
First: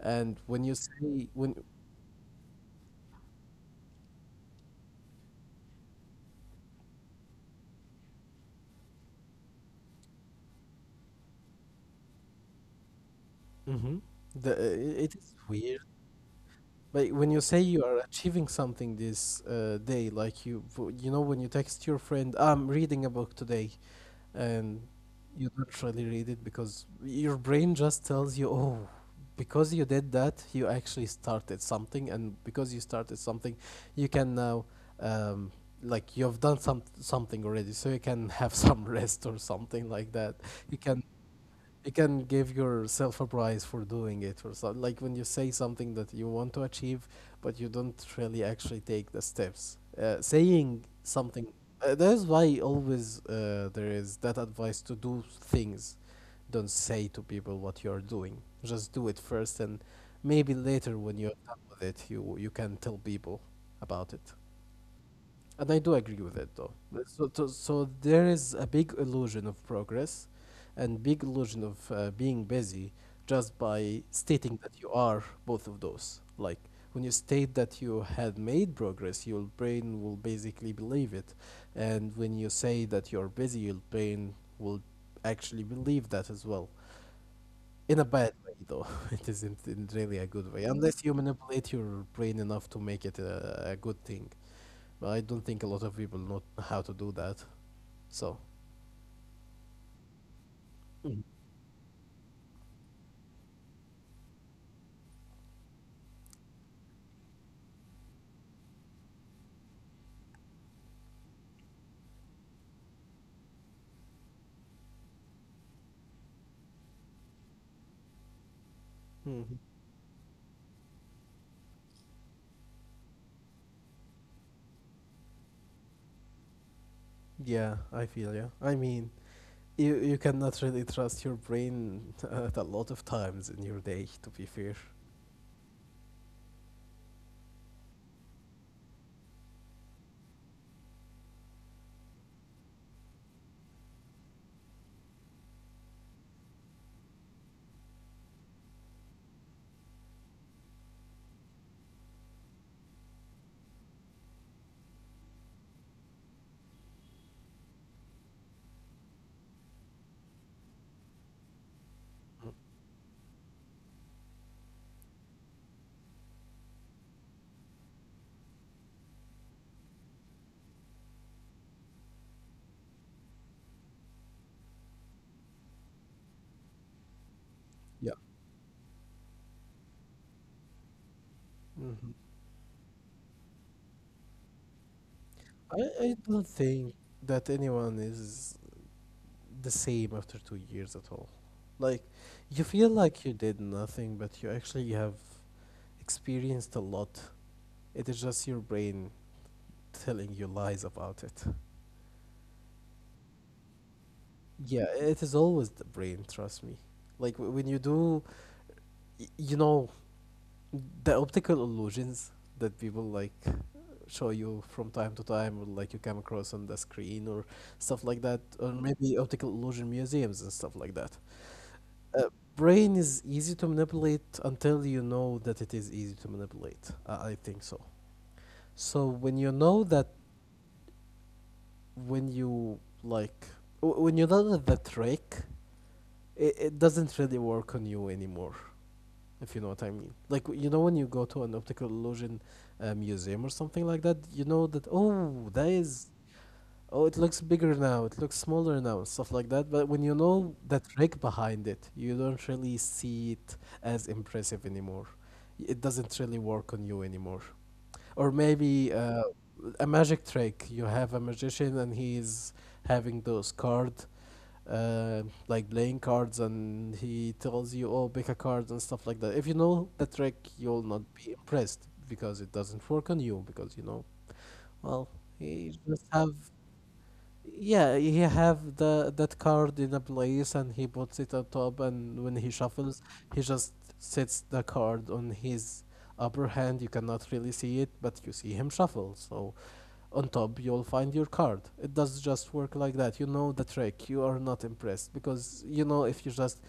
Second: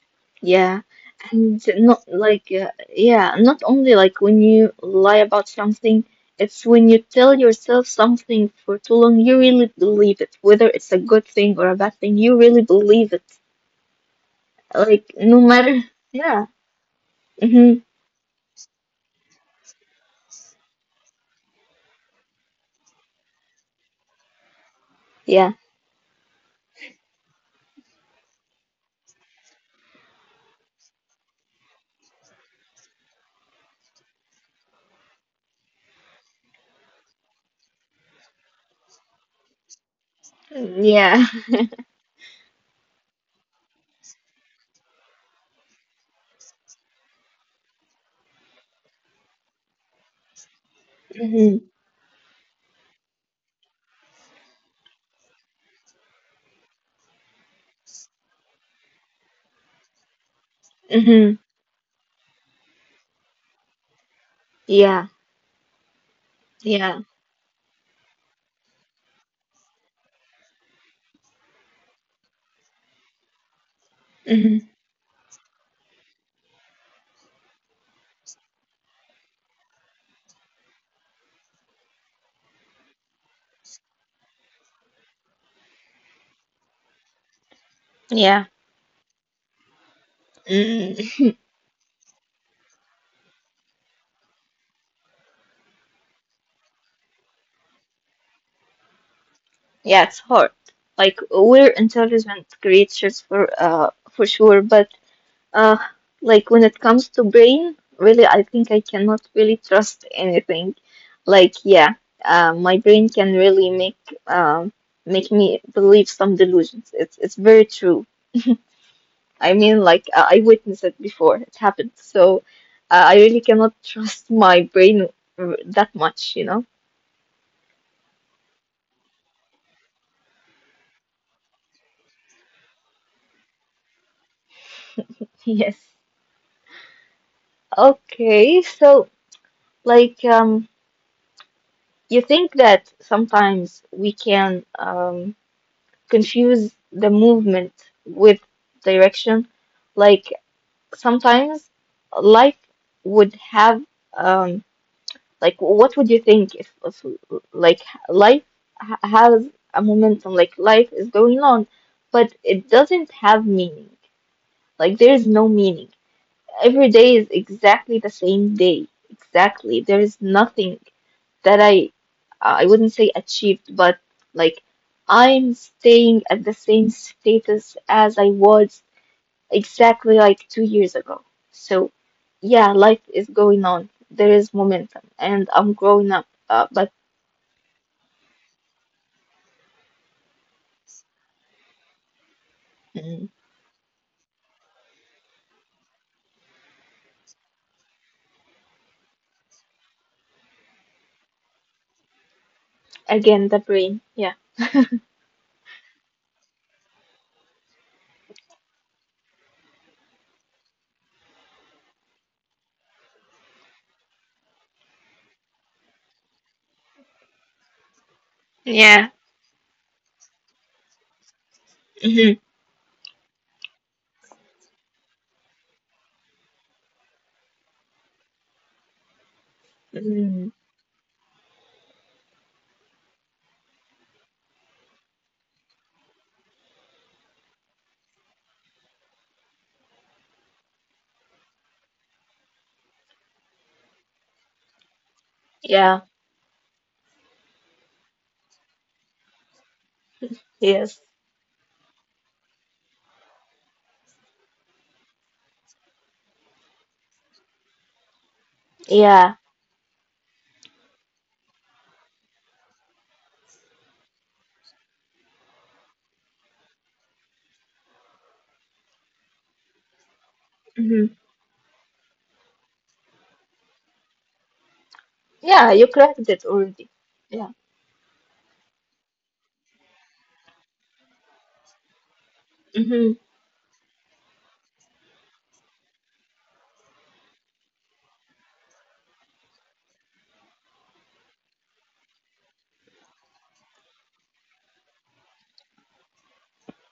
[SPEAKER 2] And when you
[SPEAKER 1] Yeah.
[SPEAKER 2] say when,
[SPEAKER 1] And not like yeah, not only like when you lie about something, it's when you tell yourself something for too long, you really believe it, whether it's a good thing or a bad thing, you really believe it.
[SPEAKER 2] mm-hmm, the
[SPEAKER 1] Like
[SPEAKER 2] it is
[SPEAKER 1] no matter.
[SPEAKER 2] weird.
[SPEAKER 1] Yeah.
[SPEAKER 2] But when you say you
[SPEAKER 1] Mhm.
[SPEAKER 2] are achieving something this day, like you, you know, when you text your friend, I'm reading a book today, and
[SPEAKER 1] Yeah.
[SPEAKER 2] you don't really read it because your brain just tells you, oh, because you did that, you actually started something, and because you started something, you can now, um, like, you've done something already, so you can have some rest or something like that. You can
[SPEAKER 1] Yeah.
[SPEAKER 2] you can give yourself a prize for doing it or something like when you say something that you want to achieve but you don't really actually take the steps saying something
[SPEAKER 1] Mhm.
[SPEAKER 2] that's why always there is that advice to do things, don't say to people what you're doing, just do it first and maybe later
[SPEAKER 1] Mhm.
[SPEAKER 2] when you're done with it you can tell people about it,
[SPEAKER 1] Yeah.
[SPEAKER 2] and I do agree with it though.
[SPEAKER 1] Yeah.
[SPEAKER 2] So, so there is a big illusion of progress and big illusion of being busy just by
[SPEAKER 1] Mhm.
[SPEAKER 2] stating that you are both of those. Like when you state that you had made progress, your brain will basically believe it. And when you say that you're busy, your brain will actually believe that as well. In a
[SPEAKER 1] Yeah.
[SPEAKER 2] bad way though. It isn't in really a good way. Unless
[SPEAKER 1] Mm.
[SPEAKER 2] you manipulate your brain enough to make it a good thing. But I don't think a lot of people know how to do that. So,
[SPEAKER 1] Yeah, it's hard. Like
[SPEAKER 2] Mhm.
[SPEAKER 1] we're intelligent creatures for sure, but uh like when it comes to brain, really I think I cannot really trust anything. Like yeah, my brain can really make um make me believe some delusions. It's very true. I mean,
[SPEAKER 2] Mhm.
[SPEAKER 1] like I witnessed it before it happened, so I really cannot trust my brain that much, you know?
[SPEAKER 2] Yeah, I feel you. I mean, you cannot really trust your brain at a lot of times in your day. To be fair,
[SPEAKER 1] Yes. Okay, so like you think that sometimes we can confuse the movement with direction. Like sometimes life would have um, like, what would you think if, like, life ha has a momentum, like, life is going on, but it doesn't have meaning. Like, there is no meaning. Every day is exactly the same day. Exactly. There is nothing that I wouldn't say achieved, but like, I'm staying at the same status as I
[SPEAKER 2] yeah.
[SPEAKER 1] was exactly like 2 years ago. So,
[SPEAKER 2] Hmm.
[SPEAKER 1] yeah, life is going on. There is momentum, and I'm growing up.
[SPEAKER 2] I don't
[SPEAKER 1] But
[SPEAKER 2] think that anyone is the same after 2 years at all. Like, you feel
[SPEAKER 1] mm.
[SPEAKER 2] like you did nothing, but you actually have experienced a lot. It is just your brain telling you lies about it.
[SPEAKER 1] Again, the brain. Yeah.
[SPEAKER 2] Yeah, it is always the brain, trust me. Like when you do, you know, the optical illusions that people like show you from time to time, or like you come across on the screen or stuff like that, or
[SPEAKER 1] Yeah.
[SPEAKER 2] maybe optical illusion museums and stuff like that.
[SPEAKER 1] Hmm.
[SPEAKER 2] Uh, brain is easy to manipulate until you know that it is easy to manipulate. I think so. So when you know that,
[SPEAKER 1] Mm.
[SPEAKER 2] when you like, when you know that the trick, it doesn't really work on you anymore if you know what I mean. Like you know when you go to an optical illusion museum or something like that, you know that oh that
[SPEAKER 1] Yeah.
[SPEAKER 2] is oh it looks bigger now, it looks smaller now, and stuff like that. But when you know
[SPEAKER 1] Yes.
[SPEAKER 2] that trick behind it, you don't really see it as impressive anymore. It doesn't really work on you anymore. Or maybe
[SPEAKER 1] Yeah.
[SPEAKER 2] uh, a magic trick. You have a magician and he's having those card uh, like playing cards and he tells you oh pick a card and stuff like that. If you know the trick
[SPEAKER 1] Hmm.
[SPEAKER 2] you'll not be impressed because it doesn't work on you because you know well,
[SPEAKER 1] Yeah. You
[SPEAKER 2] he
[SPEAKER 1] cracked
[SPEAKER 2] just
[SPEAKER 1] it
[SPEAKER 2] have,
[SPEAKER 1] already. Yeah.
[SPEAKER 2] yeah he have the that card in a place and he puts it on top and when he
[SPEAKER 1] Hmm.
[SPEAKER 2] shuffles he just sets the card on his upper hand, you cannot really see it but you see him shuffle. So on top, you'll find your card. It does just work like that. You know the trick. You are not impressed because you know if you just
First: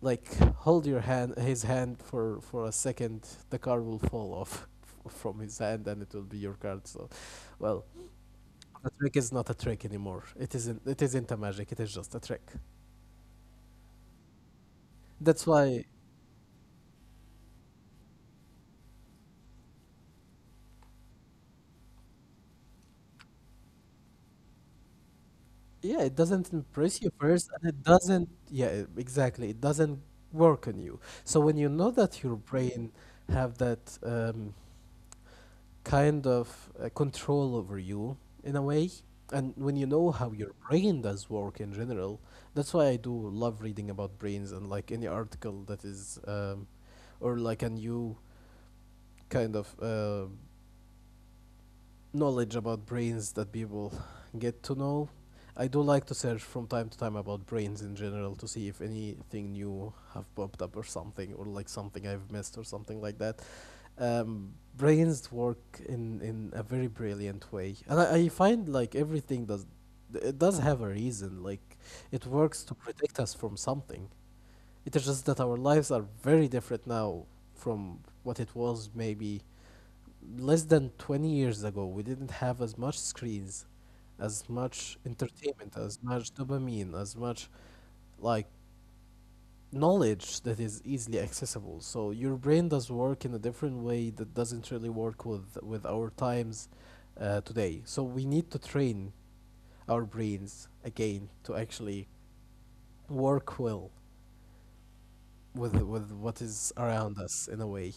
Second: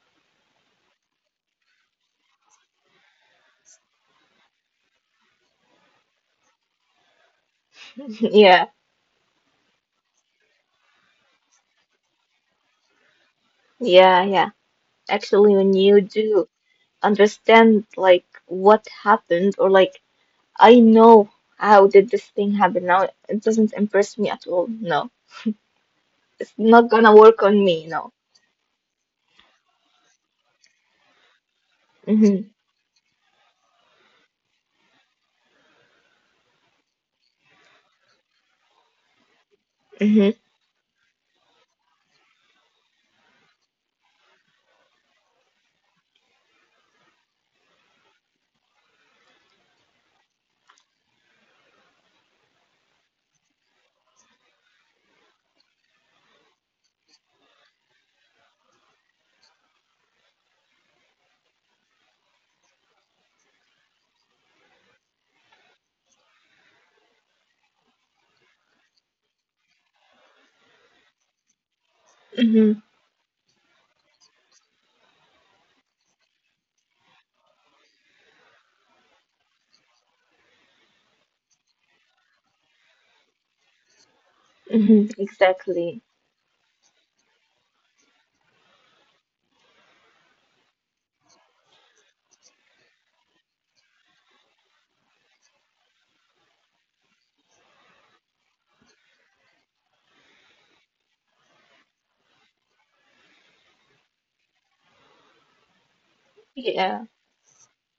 [SPEAKER 2] like hold your hand, his hand for a second, the card will fall off from his hand and it will be your card. So, well,
[SPEAKER 1] Yeah.
[SPEAKER 2] the trick is not a trick anymore. It isn't. It isn't a magic. It is just a trick.
[SPEAKER 1] Yeah. Yeah.
[SPEAKER 2] That's
[SPEAKER 1] Actually, when
[SPEAKER 2] why,
[SPEAKER 1] you do understand like what happened, or like I know how did this thing happen now, it doesn't impress me at all. No,
[SPEAKER 2] yeah, it doesn't
[SPEAKER 1] it's not
[SPEAKER 2] impress you
[SPEAKER 1] gonna work
[SPEAKER 2] first,
[SPEAKER 1] on
[SPEAKER 2] and it
[SPEAKER 1] me. No.
[SPEAKER 2] doesn't. Yeah, exactly. It doesn't work on you. So when you know that your
[SPEAKER 1] Hmm.
[SPEAKER 2] brain have that kind of control over you in a way. And when you know
[SPEAKER 1] Hmm.
[SPEAKER 2] how your brain does work in general, that's why I do love reading about brains and like any article that is, or like a new kind of knowledge about brains that people get to know. I do like to search from time to time about brains in general to see if anything new have popped up or something or like something I've missed or something like that. Um, brains work in a very brilliant way, and I find like everything does it does have a reason. Like it works to
[SPEAKER 1] Hmm.
[SPEAKER 2] protect us from something. It is just that our lives are very different now from what it was maybe less than 20 years ago. We didn't have as much screens, as much
[SPEAKER 1] Hmm.
[SPEAKER 2] entertainment, as
[SPEAKER 1] Exactly.
[SPEAKER 2] much dopamine, as much like knowledge that is easily accessible. So your brain does work in a different way that doesn't really work with our times today. So we need to train our brains again to actually work well with what is
[SPEAKER 1] Yeah.
[SPEAKER 2] around us in a way.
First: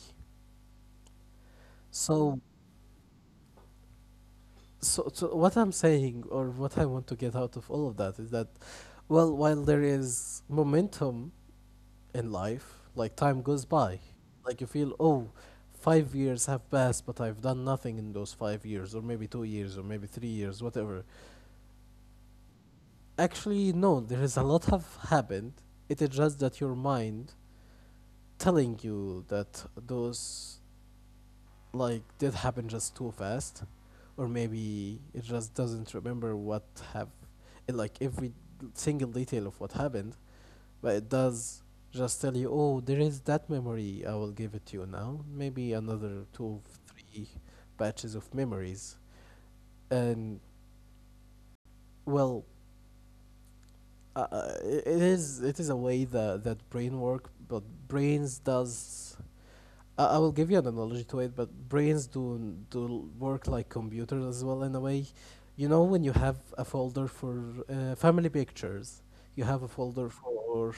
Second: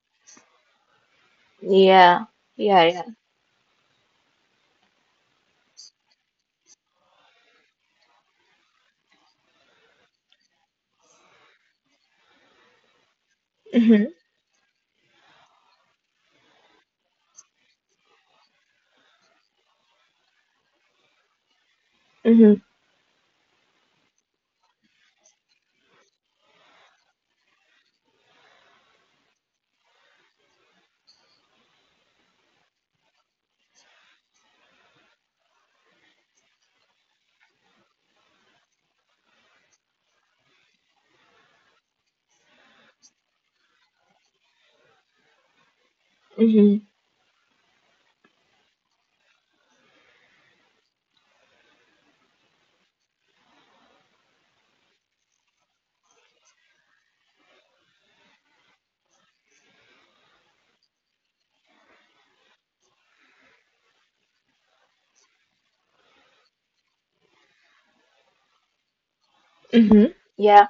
[SPEAKER 1] Yeah.
[SPEAKER 2] So
[SPEAKER 1] Yeah. Yeah.
[SPEAKER 2] so what I'm saying or what I want to get out of all of that is that well, while there is momentum in life. Like time goes by.
[SPEAKER 1] Hmm.
[SPEAKER 2] Like you feel, oh, 5 years have passed, but I've done nothing in those 5 years, or maybe 2 years, or maybe 3 years, whatever.
[SPEAKER 1] Hmm.
[SPEAKER 2] Actually, no, there is a lot have happened. It is just that your mind telling you that those like did happen just too fast, or maybe it just doesn't remember what have, like every single detail of what happened. But it does just tell you, oh, there is that memory. I will give it to you now. Maybe another two,
[SPEAKER 1] Mm-hmm.
[SPEAKER 2] three batches of memories. And well, it is a way that brain work, but brains does I will give you an analogy to it, but brains do n- do l- work like computers as well in a way. You know, when you have a folder for family pictures, you have a folder
[SPEAKER 1] Mm-hmm.
[SPEAKER 2] for
[SPEAKER 1] Yeah,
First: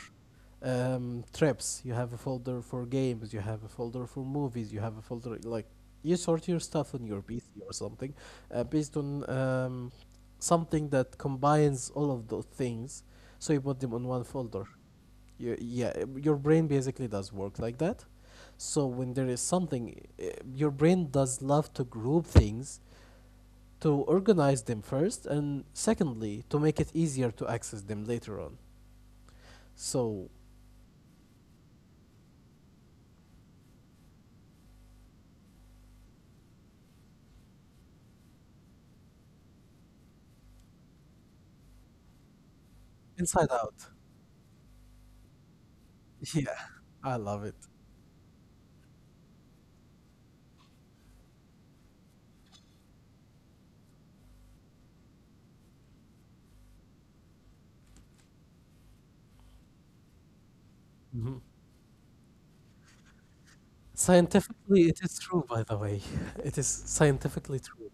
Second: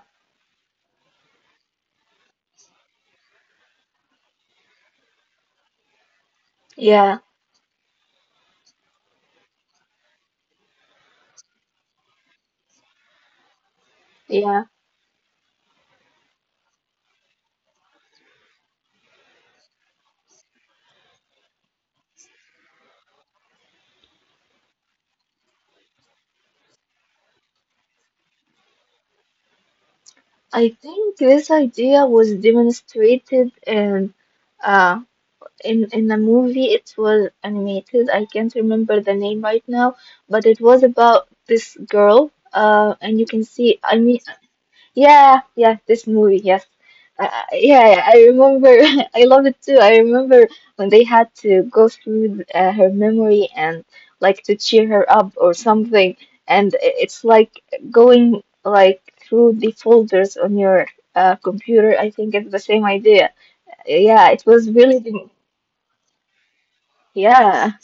[SPEAKER 2] trips, you have a folder for games, you have a folder for movies, you have a folder like you sort your stuff on
[SPEAKER 1] yeah,
[SPEAKER 2] your PC or something based on something that combines all of those things. So you put them on one folder.
[SPEAKER 1] yeah.
[SPEAKER 2] Yeah, your brain basically does work like that. So when there is something uh, your brain does love to group things to organize them first and secondly to make it easier to access them later on. So
[SPEAKER 1] I think this idea was demonstrated in uh in a movie. It was animated. I can't remember the name right now, but it was about this girl. And you can
[SPEAKER 2] inside
[SPEAKER 1] see.
[SPEAKER 2] out
[SPEAKER 1] I mean, yeah, yeah, this movie,
[SPEAKER 2] yeah,
[SPEAKER 1] yes.
[SPEAKER 2] I love it.
[SPEAKER 1] Yeah, yeah, I remember. I love it too. I remember when they had to go through her memory and like to cheer her up or something. And it's like going like through the folders on your
[SPEAKER 2] Hmm.
[SPEAKER 1] computer. I think it's the same idea. Yeah, it
[SPEAKER 2] Scientifically
[SPEAKER 1] was
[SPEAKER 2] it
[SPEAKER 1] really,
[SPEAKER 2] is true by the way. It is scientifically
[SPEAKER 1] yeah.
[SPEAKER 2] true,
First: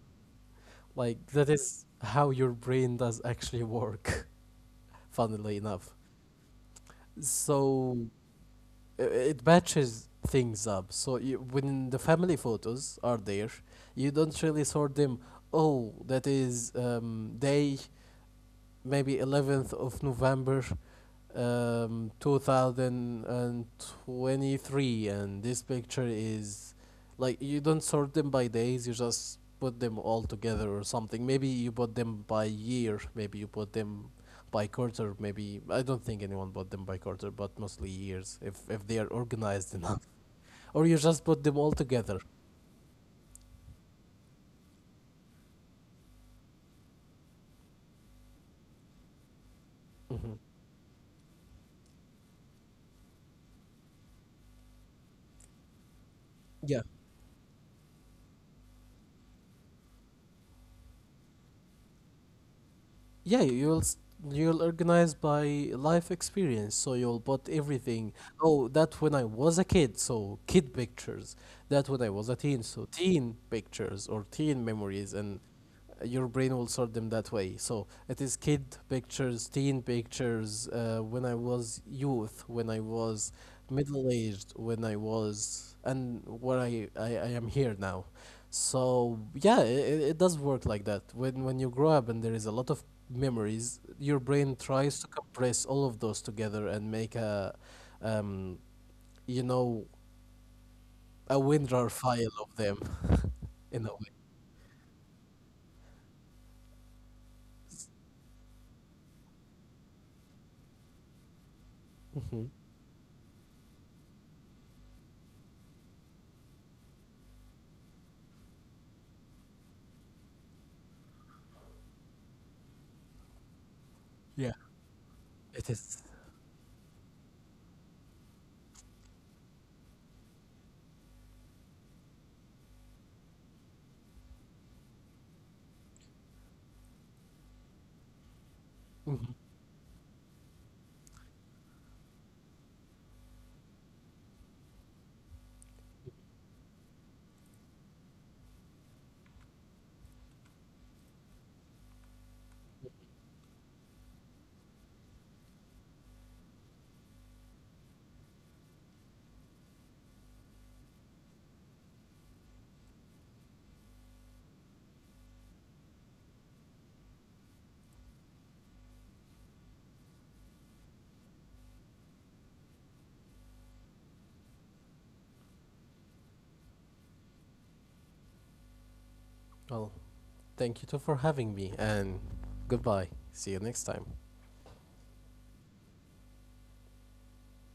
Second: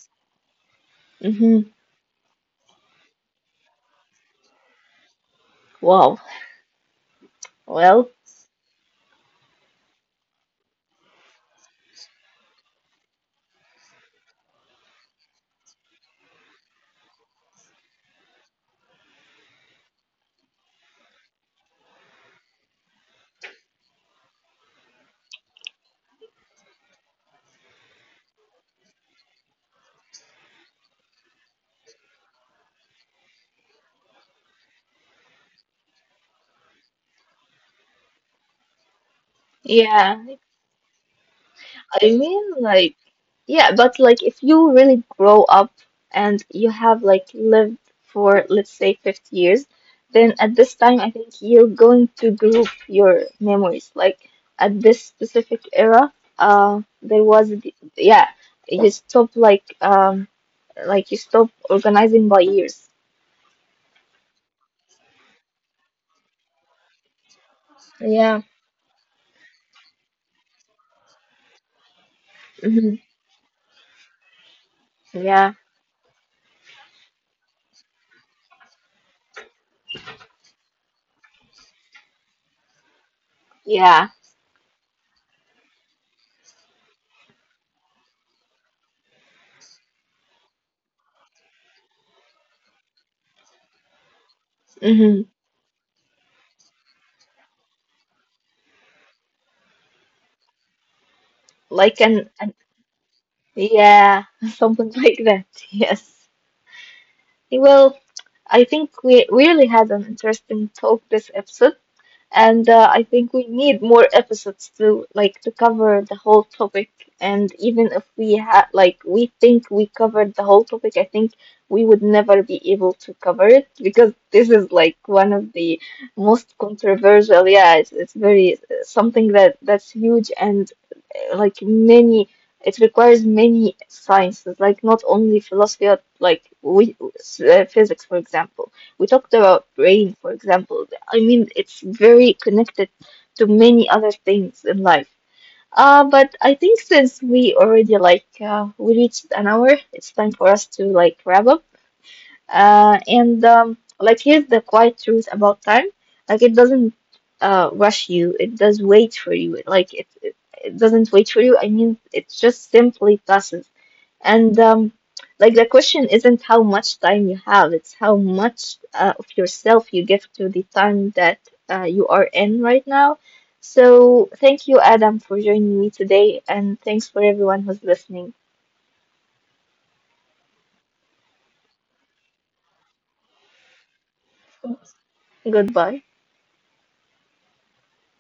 [SPEAKER 2] like that
[SPEAKER 1] Mm-hmm.
[SPEAKER 2] is how your brain does actually work funnily enough.
[SPEAKER 1] Wow. Well,
[SPEAKER 2] So it matches things up. So you, when the family photos are there, you don't really sort them. Oh, that is day maybe November 11th 2023 and this picture is like you don't sort them by days, you just put them all together or something, maybe you put them by year, maybe you put them by quarter, maybe I don't think anyone bought them by quarter but mostly years if they are organized enough,
[SPEAKER 1] yeah.
[SPEAKER 2] or you just put them all
[SPEAKER 1] I
[SPEAKER 2] together.
[SPEAKER 1] mean, like, yeah, but like if you really grow up and you have like lived for, let's say, 50 years, then
[SPEAKER 2] Hmm.
[SPEAKER 1] at this time, I think you're going to group your memories. Like at this specific era,
[SPEAKER 2] Yeah.
[SPEAKER 1] yeah, you stop like you stop organizing by years.
[SPEAKER 2] Yeah, you'll organize by life experience, so you'll put everything.
[SPEAKER 1] Yeah.
[SPEAKER 2] Oh, that when I was a kid, so kid pictures. That when I was a teen,
[SPEAKER 1] Hmm.
[SPEAKER 2] so teen pictures or teen memories, and
[SPEAKER 1] Yeah,
[SPEAKER 2] your brain will sort them that way. So it is kid pictures, teen pictures. When I was youth, when I was
[SPEAKER 1] yeah.
[SPEAKER 2] middle aged, when I was, and where I am here now. So yeah, it does work like that. When you grow up and there is a lot of memories, your brain tries to
[SPEAKER 1] Hmm.
[SPEAKER 2] compress all of those together and make a, um, you know, a WinRAR
[SPEAKER 1] Like
[SPEAKER 2] file of them, in a way.
[SPEAKER 1] yeah, something like that. Yes. Well, I think we really had an interesting talk this episode. And I think we need more episodes to like to cover the whole topic. And even if we had like we think we covered the whole topic, I think we would never be able to cover it because this
[SPEAKER 2] Yeah,
[SPEAKER 1] is like one of the
[SPEAKER 2] it is.
[SPEAKER 1] most controversial. Yeah, it's very something that that's huge and like many. It requires many sciences, like not only philosophy, but, like we physics, for example. We talked
[SPEAKER 2] Mhm.
[SPEAKER 1] about rain, for example. I mean, it's very connected to many other things in life. But I think since we already like we reached an hour, it's time for us to like wrap up. And like here's the quiet truth about time: like it doesn't rush you; it does wait for you. Like it doesn't wait for you. I mean, it just simply passes. And like the question isn't how much time you have, it's how much of yourself you give to the time that you are in right now. So thank you, Adam, for joining me today, and thanks for everyone who's listening.
[SPEAKER 2] Well, thank you too for having me, and goodbye. See you next time.
[SPEAKER 1] Goodbye.